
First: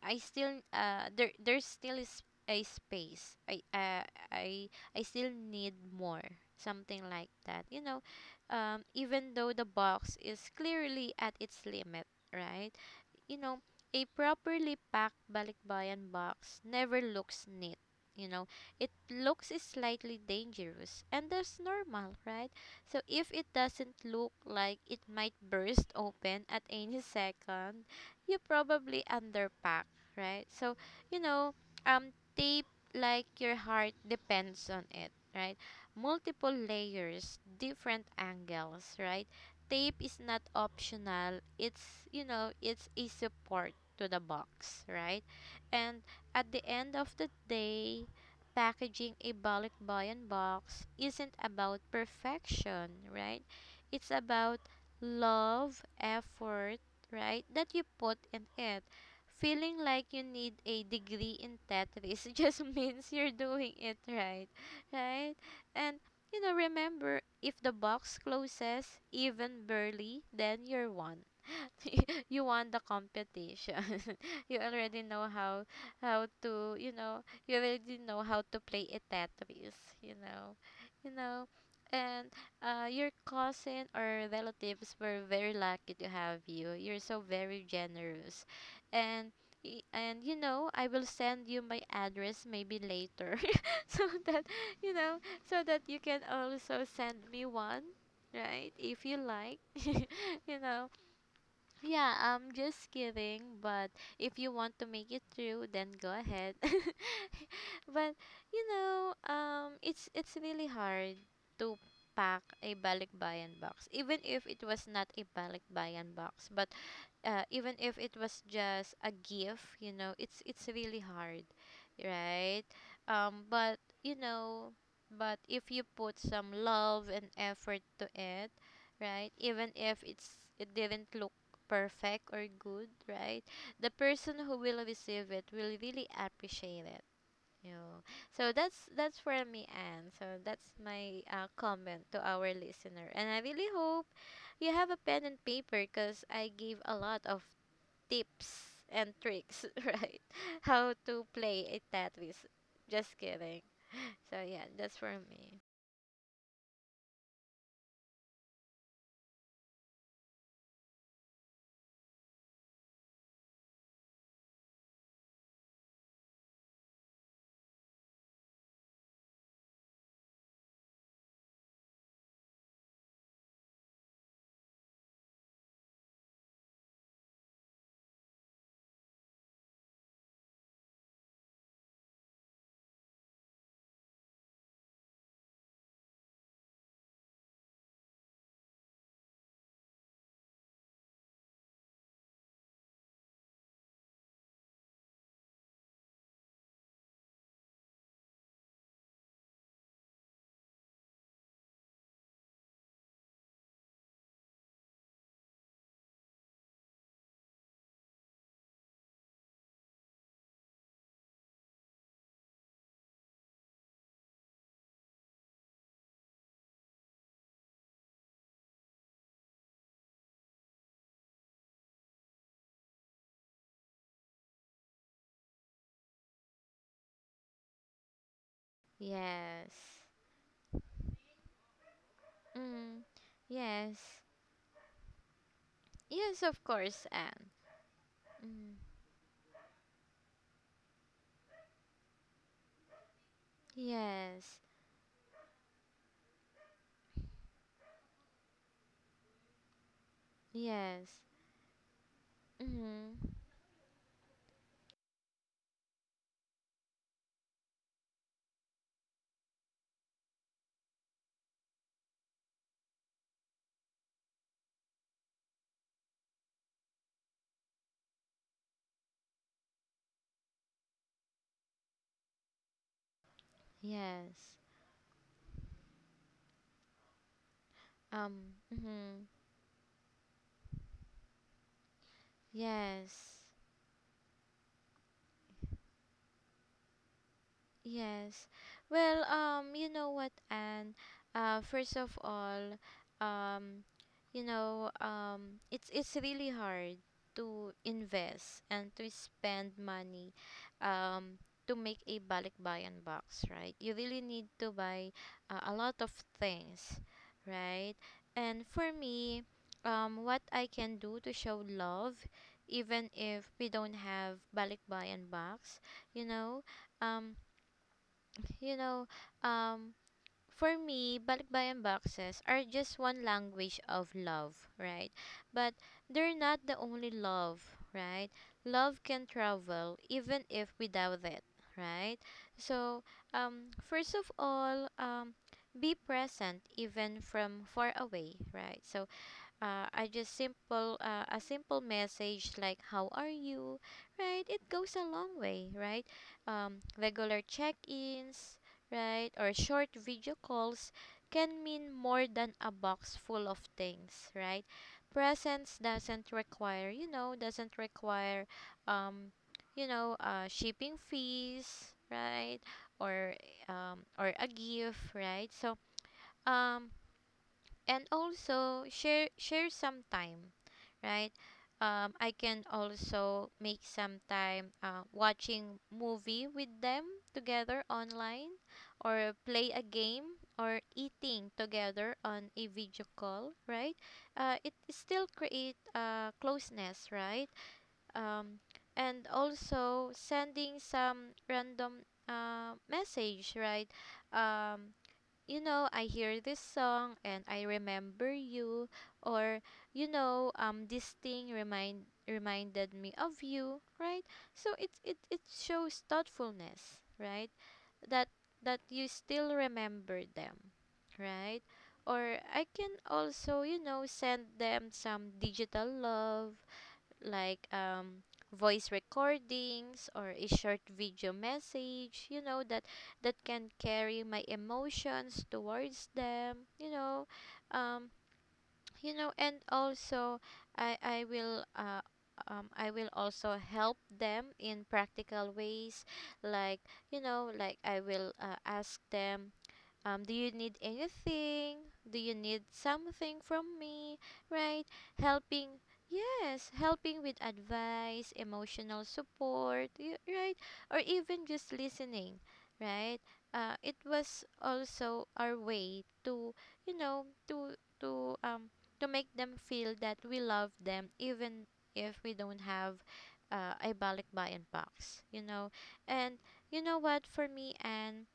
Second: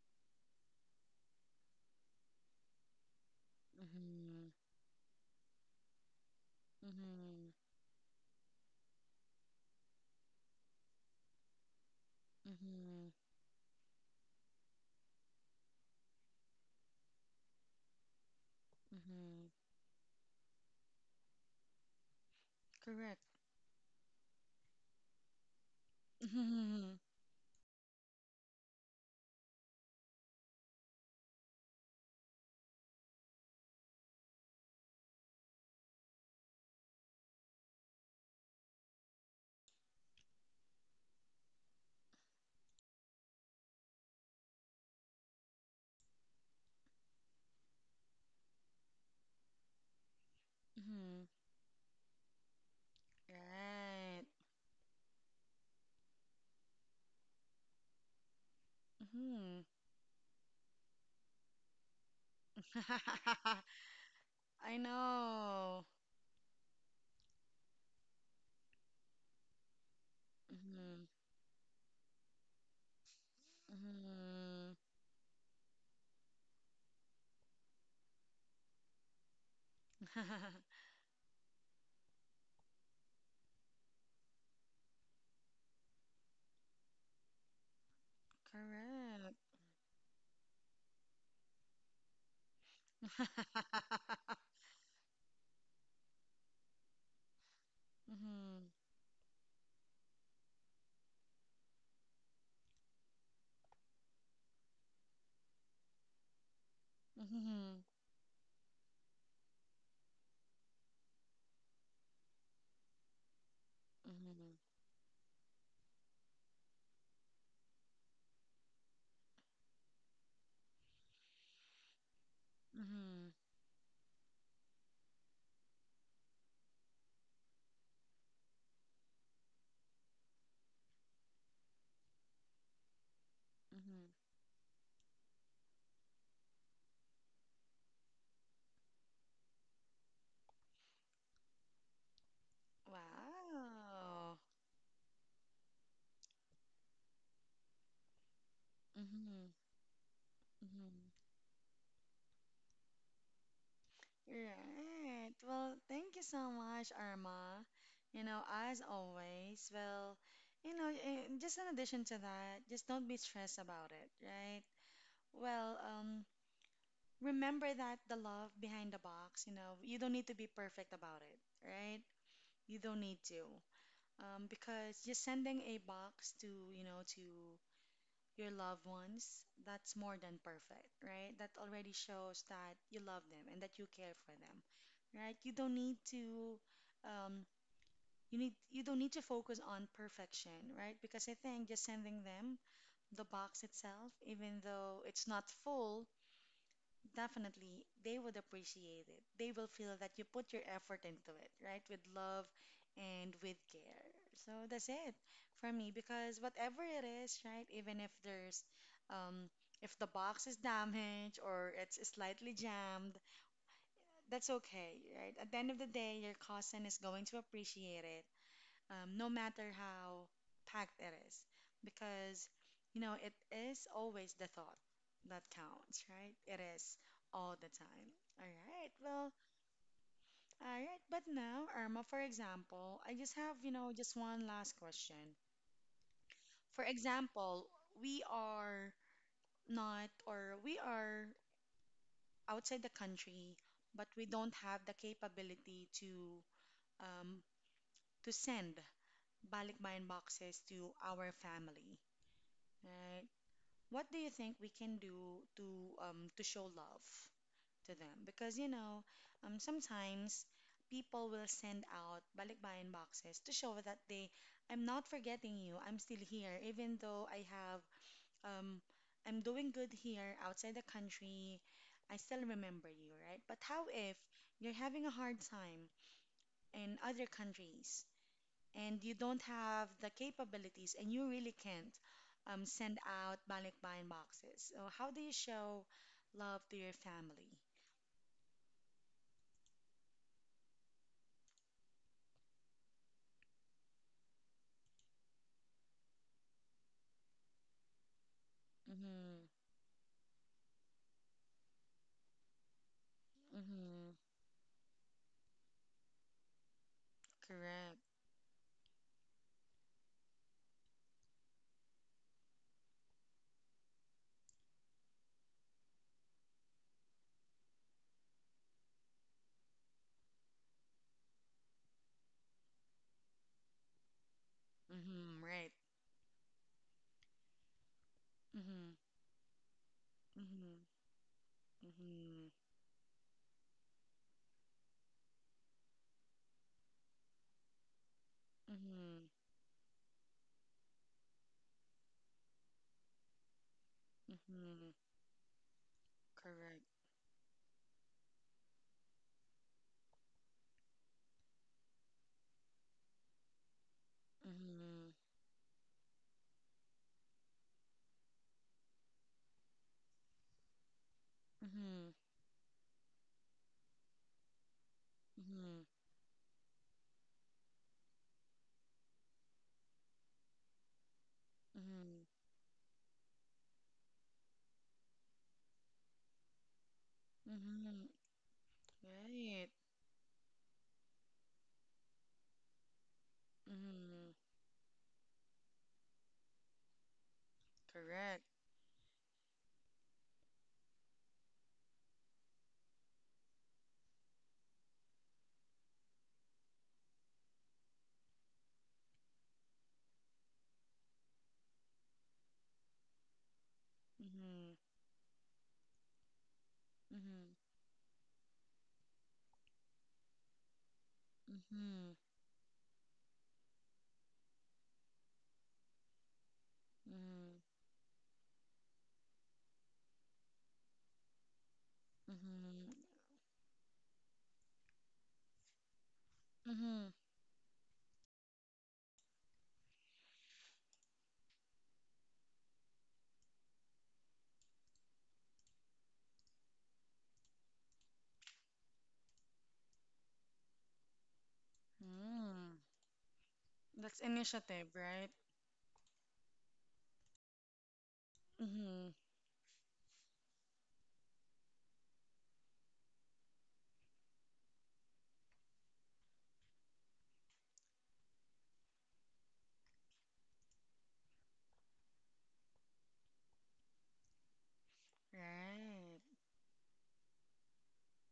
Speaker 2: I still, uh, there, there's still is a space. I, uh,
Speaker 1: Mm-hmm.
Speaker 2: I, I still need more. Something like
Speaker 1: Mm-hmm.
Speaker 2: that. You know, um, even though the box is clearly at its limit, right?
Speaker 1: Mm-hmm.
Speaker 2: You know, a properly packed balikbayan box never looks neat. You know, it
Speaker 1: Mm-hmm.
Speaker 2: looks slightly dangerous, and that's normal, right? So
Speaker 1: Correct.
Speaker 2: if it doesn't look like it might burst open at
Speaker 1: Mm-hmm.
Speaker 2: any second, you probably underpack, right? So, you know, um, tape like your heart depends on it, right? Multiple layers, different angles, right? Tape is not optional. It's, you know, it's a support to the box, right? And at the end of the day, packaging a balikbayan box
Speaker 1: Mm-hmm.
Speaker 2: isn't about perfection, right? It's
Speaker 1: Right.
Speaker 2: about love, effort, right? That you put in it.
Speaker 1: Mm-hmm.
Speaker 2: Feeling like you need a degree in Tetris just means you're doing it right,
Speaker 1: I
Speaker 2: right?
Speaker 1: know.
Speaker 2: And you know, remember, if the box closes even barely, then you're
Speaker 1: Mm-hmm.
Speaker 2: one. You won the competition. You already know how how to you know you already know how to play a Tetris. You know,
Speaker 1: Mm-hmm.
Speaker 2: you know, and uh, your cousin or relatives were very lucky to have you. You're so very generous, and. y- And you know, I will send you my address maybe later, so
Speaker 1: Correct.
Speaker 2: that you know, so that you can also send me one,
Speaker 1: Mm-hmm.
Speaker 2: right? If you like, you know. Yeah, I'm just kidding, but if you want to make it through, then go ahead.
Speaker 1: Mm-hmm.
Speaker 2: But you know, um it's it's really hard to pack a balikbayan box, even if
Speaker 1: Mm-hmm.
Speaker 2: it was not a balikbayan box, but uh, even if it was just a gift, you know, it's it's really hard, right.
Speaker 1: Mm-hmm.
Speaker 2: Um but you know, but if you put some love and effort to it, right, even if it's it didn't look perfect or good, right, the
Speaker 1: Mm-hmm.
Speaker 2: person who will receive it will really appreciate it, you know. So that's that's for me, and so that's my uh, comment to our listener, and I really hope
Speaker 1: Wow.
Speaker 2: you have a pen and paper because I gave a lot of tips and
Speaker 1: Mm-hmm.
Speaker 2: tricks, right? How
Speaker 1: Mm-hmm.
Speaker 2: to play a Tetris. Just kidding. So yeah, that's for
Speaker 1: Right.
Speaker 2: me.
Speaker 1: Well, thank you so much, Irma. You know, as always, well, you know, eh, just in addition to that, just don't be stressed about it, right? Well, um, remember that the love behind the box, you know, you don't need to be perfect about it, right? You don't need to. Um, because just sending a box to, you know, to your loved ones, that's more than perfect, right? That already shows that you love them and that you care for them, right? You don't need to um, you need you don't need to focus on perfection, right? Because I think just sending them the box itself, even though it's not full, definitely they would appreciate it. They will feel that you put your effort into it, right? With love and with care. So that's it for me because whatever it is, right? Even if there's um if the box is damaged or it's slightly jammed, that's okay, right? At the end of the day, your cousin is going to appreciate it, um, no matter how packed it is, because you know it is always the thought that counts, right? It is all the time. All right. Well,
Speaker 2: Yes.
Speaker 1: all right. But now, Irma, for
Speaker 2: Mm.
Speaker 1: example, I just have, you know,
Speaker 2: Yes.
Speaker 1: just one last question.
Speaker 2: Yes, of
Speaker 1: For
Speaker 2: course, Anne.
Speaker 1: example, we
Speaker 2: Mm.
Speaker 1: are not, or we are outside the country, but we don't
Speaker 2: Yes.
Speaker 1: have the capability to um, to send balikbayan boxes to
Speaker 2: Yes.
Speaker 1: our family,
Speaker 2: Mm.
Speaker 1: right? What do you think we can do to um, to show love to them? Because you know, um, sometimes people will send out balikbayan boxes to show that they, I'm not forgetting you. I'm still here, even though I have um, I'm doing good here outside the country. I still remember you, right? But how if
Speaker 2: Yes.
Speaker 1: you're having a hard time in other countries?
Speaker 2: Um.
Speaker 1: And you
Speaker 2: Mm.
Speaker 1: don't have the capabilities and you really can't um, send
Speaker 2: Yes.
Speaker 1: out balikbayan boxes. So how do you show love to your family?
Speaker 2: Yes. Well, um, you know what, Anne? Uh, first of all, um, you know, um, it's it's really hard to invest and to
Speaker 1: Mm-hmm.
Speaker 2: spend money, um, to make a balikbayan box, right? You
Speaker 1: Mm-hmm.
Speaker 2: really need to buy uh, a lot of things, right?
Speaker 1: Correct.
Speaker 2: And for me, um, what I can do to show love, even if we don't have balikbayan box, you know, um you know, um, for me, balikbayan boxes are just one language of love, right?
Speaker 1: Mm-hmm. Right.
Speaker 2: But they're not the only love, right?
Speaker 1: Mm-hmm.
Speaker 2: Love can travel even if
Speaker 1: Mm-hmm.
Speaker 2: without it, right?
Speaker 1: Mm-hmm.
Speaker 2: So, um, first of all, um, be present even from far away, right? So,
Speaker 1: Mm-hmm.
Speaker 2: uh, I just simple uh, a simple message like how are you, right? It goes
Speaker 1: Mm-hmm.
Speaker 2: a long way, right? Um,
Speaker 1: Correct.
Speaker 2: regular check-ins, right, or short video calls can mean more than a box full of things, right?
Speaker 1: Mm-hmm.
Speaker 2: Presence doesn't require, you know, doesn't require, um, you know, uh, shipping fees,
Speaker 1: Mm-hmm.
Speaker 2: right, or um, or a gift, right? So
Speaker 1: Mm-hmm.
Speaker 2: um and also share share some time, right. um,
Speaker 1: Mm-hmm.
Speaker 2: I can also make some time uh, watching movie with them together
Speaker 1: Mm-hmm.
Speaker 2: online, or play
Speaker 1: Right.
Speaker 2: a game, or eating together on a video call, right.
Speaker 1: Mm-hmm.
Speaker 2: Uh, it still create uh, closeness, right.
Speaker 1: Correct.
Speaker 2: um, and also sending some random uh, message, right. um, you know, I hear this song and I remember you, or you know, um this thing remind reminded me of you, right? So
Speaker 1: Mm-hmm.
Speaker 2: it it it shows thoughtfulness, right?
Speaker 1: Mm-hmm.
Speaker 2: That that you still remember them, right?
Speaker 1: Mm-hmm.
Speaker 2: Or I can also, you know, send them some digital love, like
Speaker 1: Mm-hmm.
Speaker 2: um, voice recordings or a short video message, you know, that
Speaker 1: Mm-hmm.
Speaker 2: that can carry my emotions towards them, you
Speaker 1: Mm-hmm.
Speaker 2: know, um, you know, and also I I will uh, um, I will also help them in practical ways, like you know, like I will uh, ask them, um, do you need anything? Do you need
Speaker 1: Mm,
Speaker 2: something from me?
Speaker 1: that's
Speaker 2: Right?
Speaker 1: initiative, right?
Speaker 2: Helping, yes, helping with advice, emotional
Speaker 1: Mm-hmm.
Speaker 2: support, y- right? Or even just listening, right? Uh, it was also our way to, you know, to to um to make them feel that we love them, even if we don't have uh, a balik bayan box, you know.
Speaker 1: Right.
Speaker 2: And you know what, for me, and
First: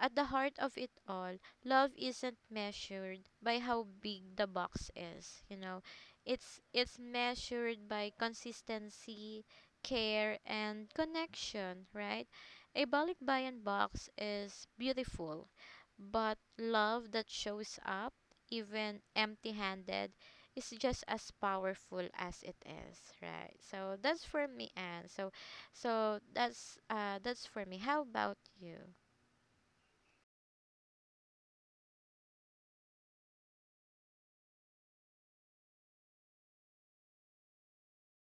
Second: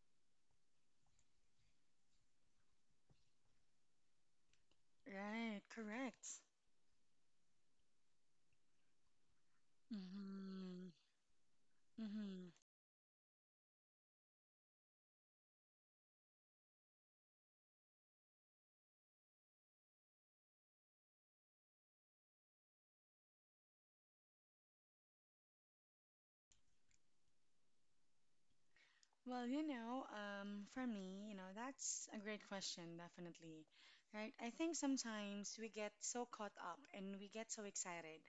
Speaker 2: at the heart of it all, love isn't measured by how big the box is, you
Speaker 1: Right.
Speaker 2: know.
Speaker 1: Correct.
Speaker 2: It's it's measured by consistency, care
Speaker 1: Mm-hmm.
Speaker 2: and connection, right?
Speaker 1: Mm-hmm.
Speaker 2: A balikbayan box is beautiful, but love that shows up even empty-handed is just as powerful as it is, right? So that's for me, Anne. So so that's uh that's for me. How about you?
Speaker 1: Well, you know, um, for me, you know, that's a great question, definitely. Right? I think sometimes we get so caught up and we get so excited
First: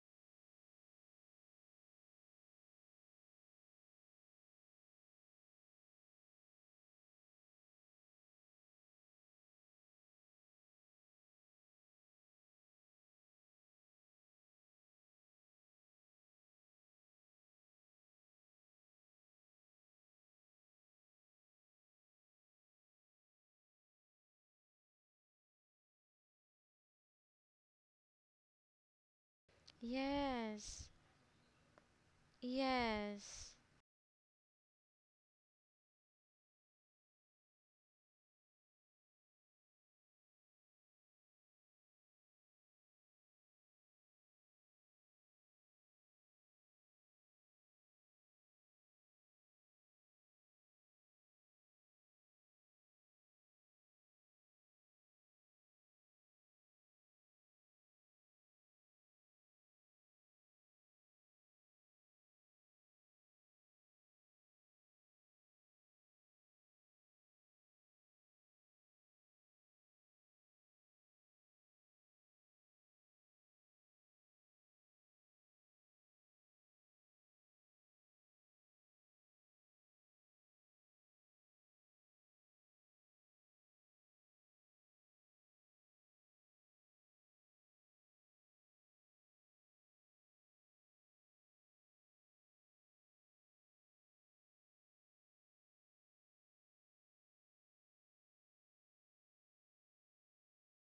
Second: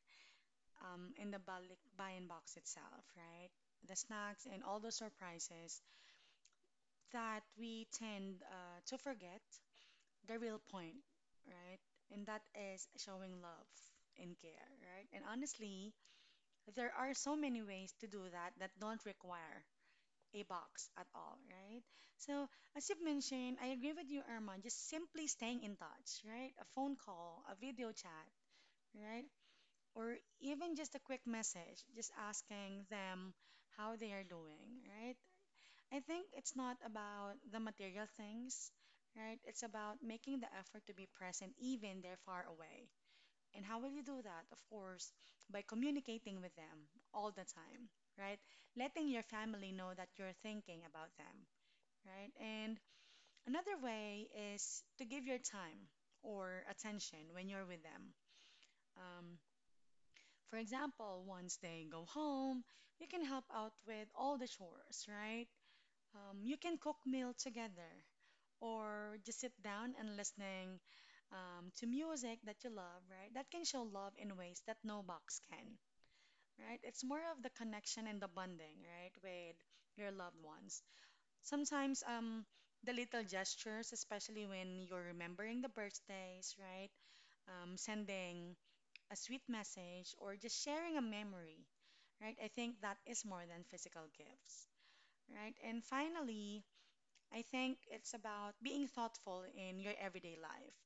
Speaker 1: um, in the balik buy-in box itself, right? The snacks and all the surprises that we tend uh, to forget the real point, right? And that is showing love and care, right? And honestly, there are so many ways to do that that don't require a box at all, right? So, as you've mentioned, I agree with you, Irma, just simply staying in touch, right? A phone call, a video chat, right? Or even
Speaker 2: Yes.
Speaker 1: just a quick message, just asking them
Speaker 2: Yes.
Speaker 1: how they are doing, right? I think it's not about the material things, right? It's about making the effort to be present even they're far away. And how will you do that? Of course, by communicating with them all the time, right? Letting your family know that you're thinking about them, right? And another way is to give your time or attention when you're with them. Um, for example, once they go home, you can help out with all the chores, right? Um, you can cook meal together or just sit down and listening um, to music that you love, right? That can show love in ways that no box can, right? It's more of the connection and the bonding, right, with your loved ones. Sometimes um, the little gestures, especially when you're remembering the birthdays, right? Um, sending a sweet message or just sharing a memory, right? I think that is more than physical gifts, right? And finally, I think it's about being thoughtful in your everyday life,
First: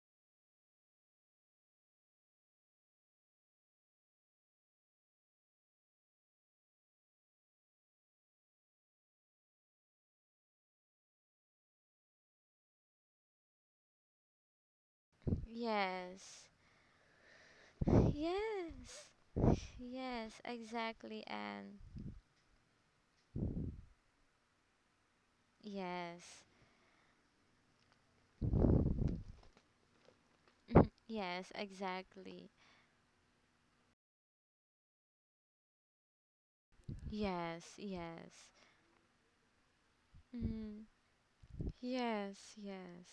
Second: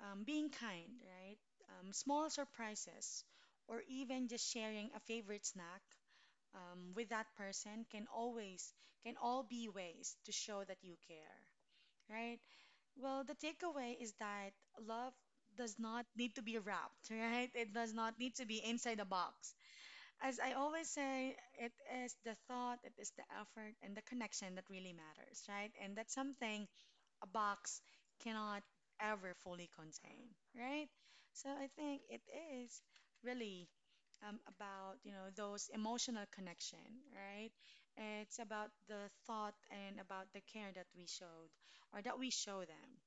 Speaker 1: um, being kind, right? Um, small surprises, or even just sharing a favorite snack um, with that person can always, can all be ways to show that you care, right? Well, the takeaway is that love does not need to
Speaker 2: Yes.
Speaker 1: be wrapped, right? It does not need to be inside a
Speaker 2: Yes.
Speaker 1: box. As
Speaker 2: Yes,
Speaker 1: I always
Speaker 2: exactly,
Speaker 1: say, it
Speaker 2: and
Speaker 1: is the thought, it is the effort, and the connection that really matters, right? And that's
Speaker 2: yes,
Speaker 1: something a box cannot ever fully contain, right?
Speaker 2: Mhm.
Speaker 1: So
Speaker 2: Yes,
Speaker 1: I think it
Speaker 2: exactly,
Speaker 1: is really um, about, you know, those emotional connection, right?
Speaker 2: yes, yes,
Speaker 1: It's about the thought and about the care
Speaker 2: mm.
Speaker 1: that we showed or that we
Speaker 2: Yes,
Speaker 1: show them.
Speaker 2: yes,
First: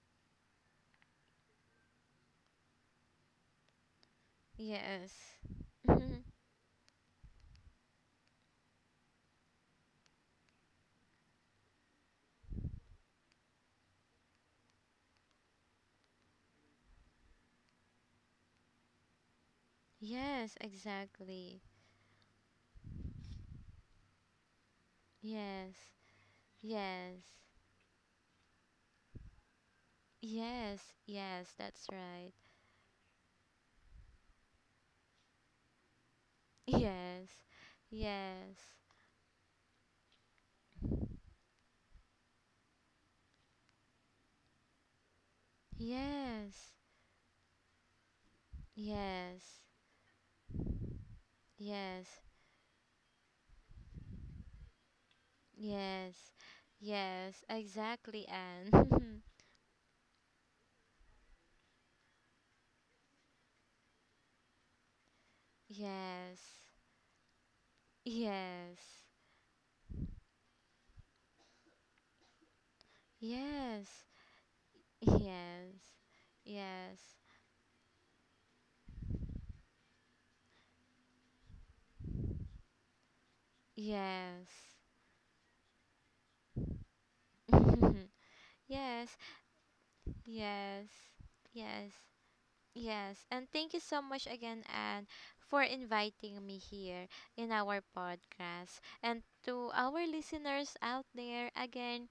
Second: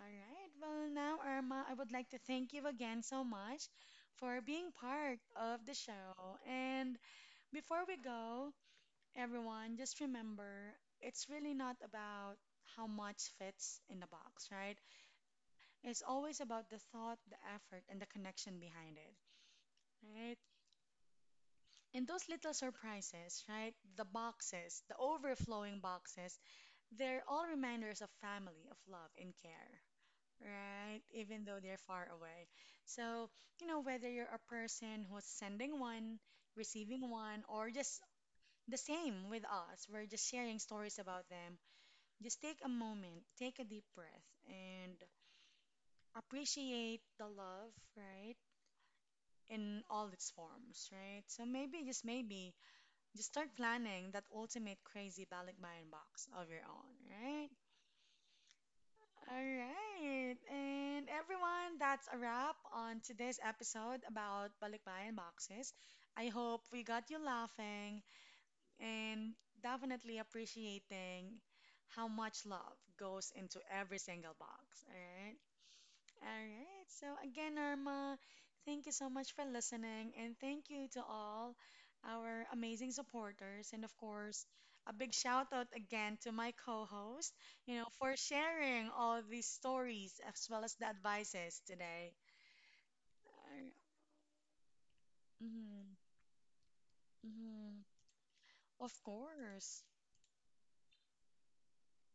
Speaker 1: All right. Well, now, Irma, I would like to thank you again so much for being
Speaker 2: yes,
Speaker 1: part of the
Speaker 2: Mhm.
Speaker 1: show. And before we go, everyone, just remember it's really not about how much fits in the box, right? It's always about the thought, the effort, and the connection behind it, right?
Speaker 2: Yes, exactly,
Speaker 1: And those little surprises, right? The boxes, the
Speaker 2: yes,
Speaker 1: overflowing boxes,
Speaker 2: yes,
Speaker 1: they're all reminders of family, of love, and care,
Speaker 2: yes,
Speaker 1: right? Even
Speaker 2: yes,
Speaker 1: though they're
Speaker 2: that's
Speaker 1: far
Speaker 2: right,
Speaker 1: away. So, you know, whether you're a person who's sending one, receiving
Speaker 2: yes,
Speaker 1: one, or just
Speaker 2: yes,
Speaker 1: the same with us, we're just sharing stories about them, just take a moment, take a deep breath, and
Speaker 2: yes,
Speaker 1: appreciate the love, right?
Speaker 2: yes,
Speaker 1: In all its forms, right? So maybe, just
Speaker 2: Yes,
Speaker 1: maybe, just start planning that ultimate crazy balikbayan box
Speaker 2: yes,
Speaker 1: of your own, right?
Speaker 2: yes, exactly, Anne.
Speaker 1: All right. And everyone, that's a wrap on today's episode about balikbayan boxes. I hope
Speaker 2: Yes,
Speaker 1: we got you laughing
Speaker 2: yes,
Speaker 1: and definitely appreciating how much love goes into every
Speaker 2: yes,
Speaker 1: single box. All right.
Speaker 2: yes,
Speaker 1: All right.
Speaker 2: yes,
Speaker 1: So again, Irma, thank you so much for listening, and thank you to all our amazing supporters, and of course,
Speaker 2: yes,
Speaker 1: a big shout out again to my co-host, you know, for sharing
Speaker 2: yes,
Speaker 1: all these stories as well as the
Speaker 2: yes,
Speaker 1: advices
Speaker 2: yes,
Speaker 1: today.
Speaker 2: yes. And thank you so much again, Anne, for
Speaker 1: Mm-hmm,
Speaker 2: inviting me here in
Speaker 1: mm-hmm.
Speaker 2: our podcast.
Speaker 1: Of
Speaker 2: And to
Speaker 1: course.
Speaker 2: our listeners out there, again,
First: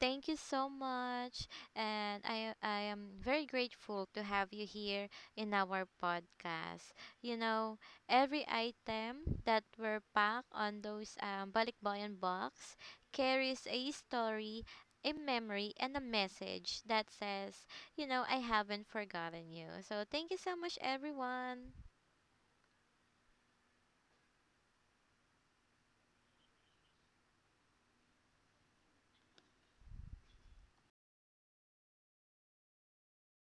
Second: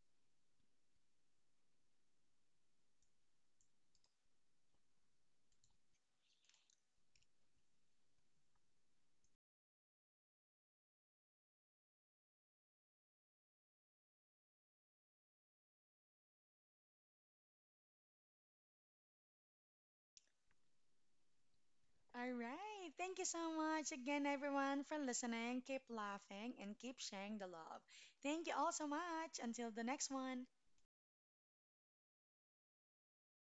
Speaker 2: thank you so much. And I, I am very grateful to have you here in our podcast. You know, every item that were packed on those um, balikbayan box carries a story, a memory, and a message that says, you know, I haven't forgotten you. So thank you so much, everyone.
Speaker 1: All right. Thank you so much again, everyone, for listening. Keep laughing and keep sharing the love. Thank you all so much. Until the next one.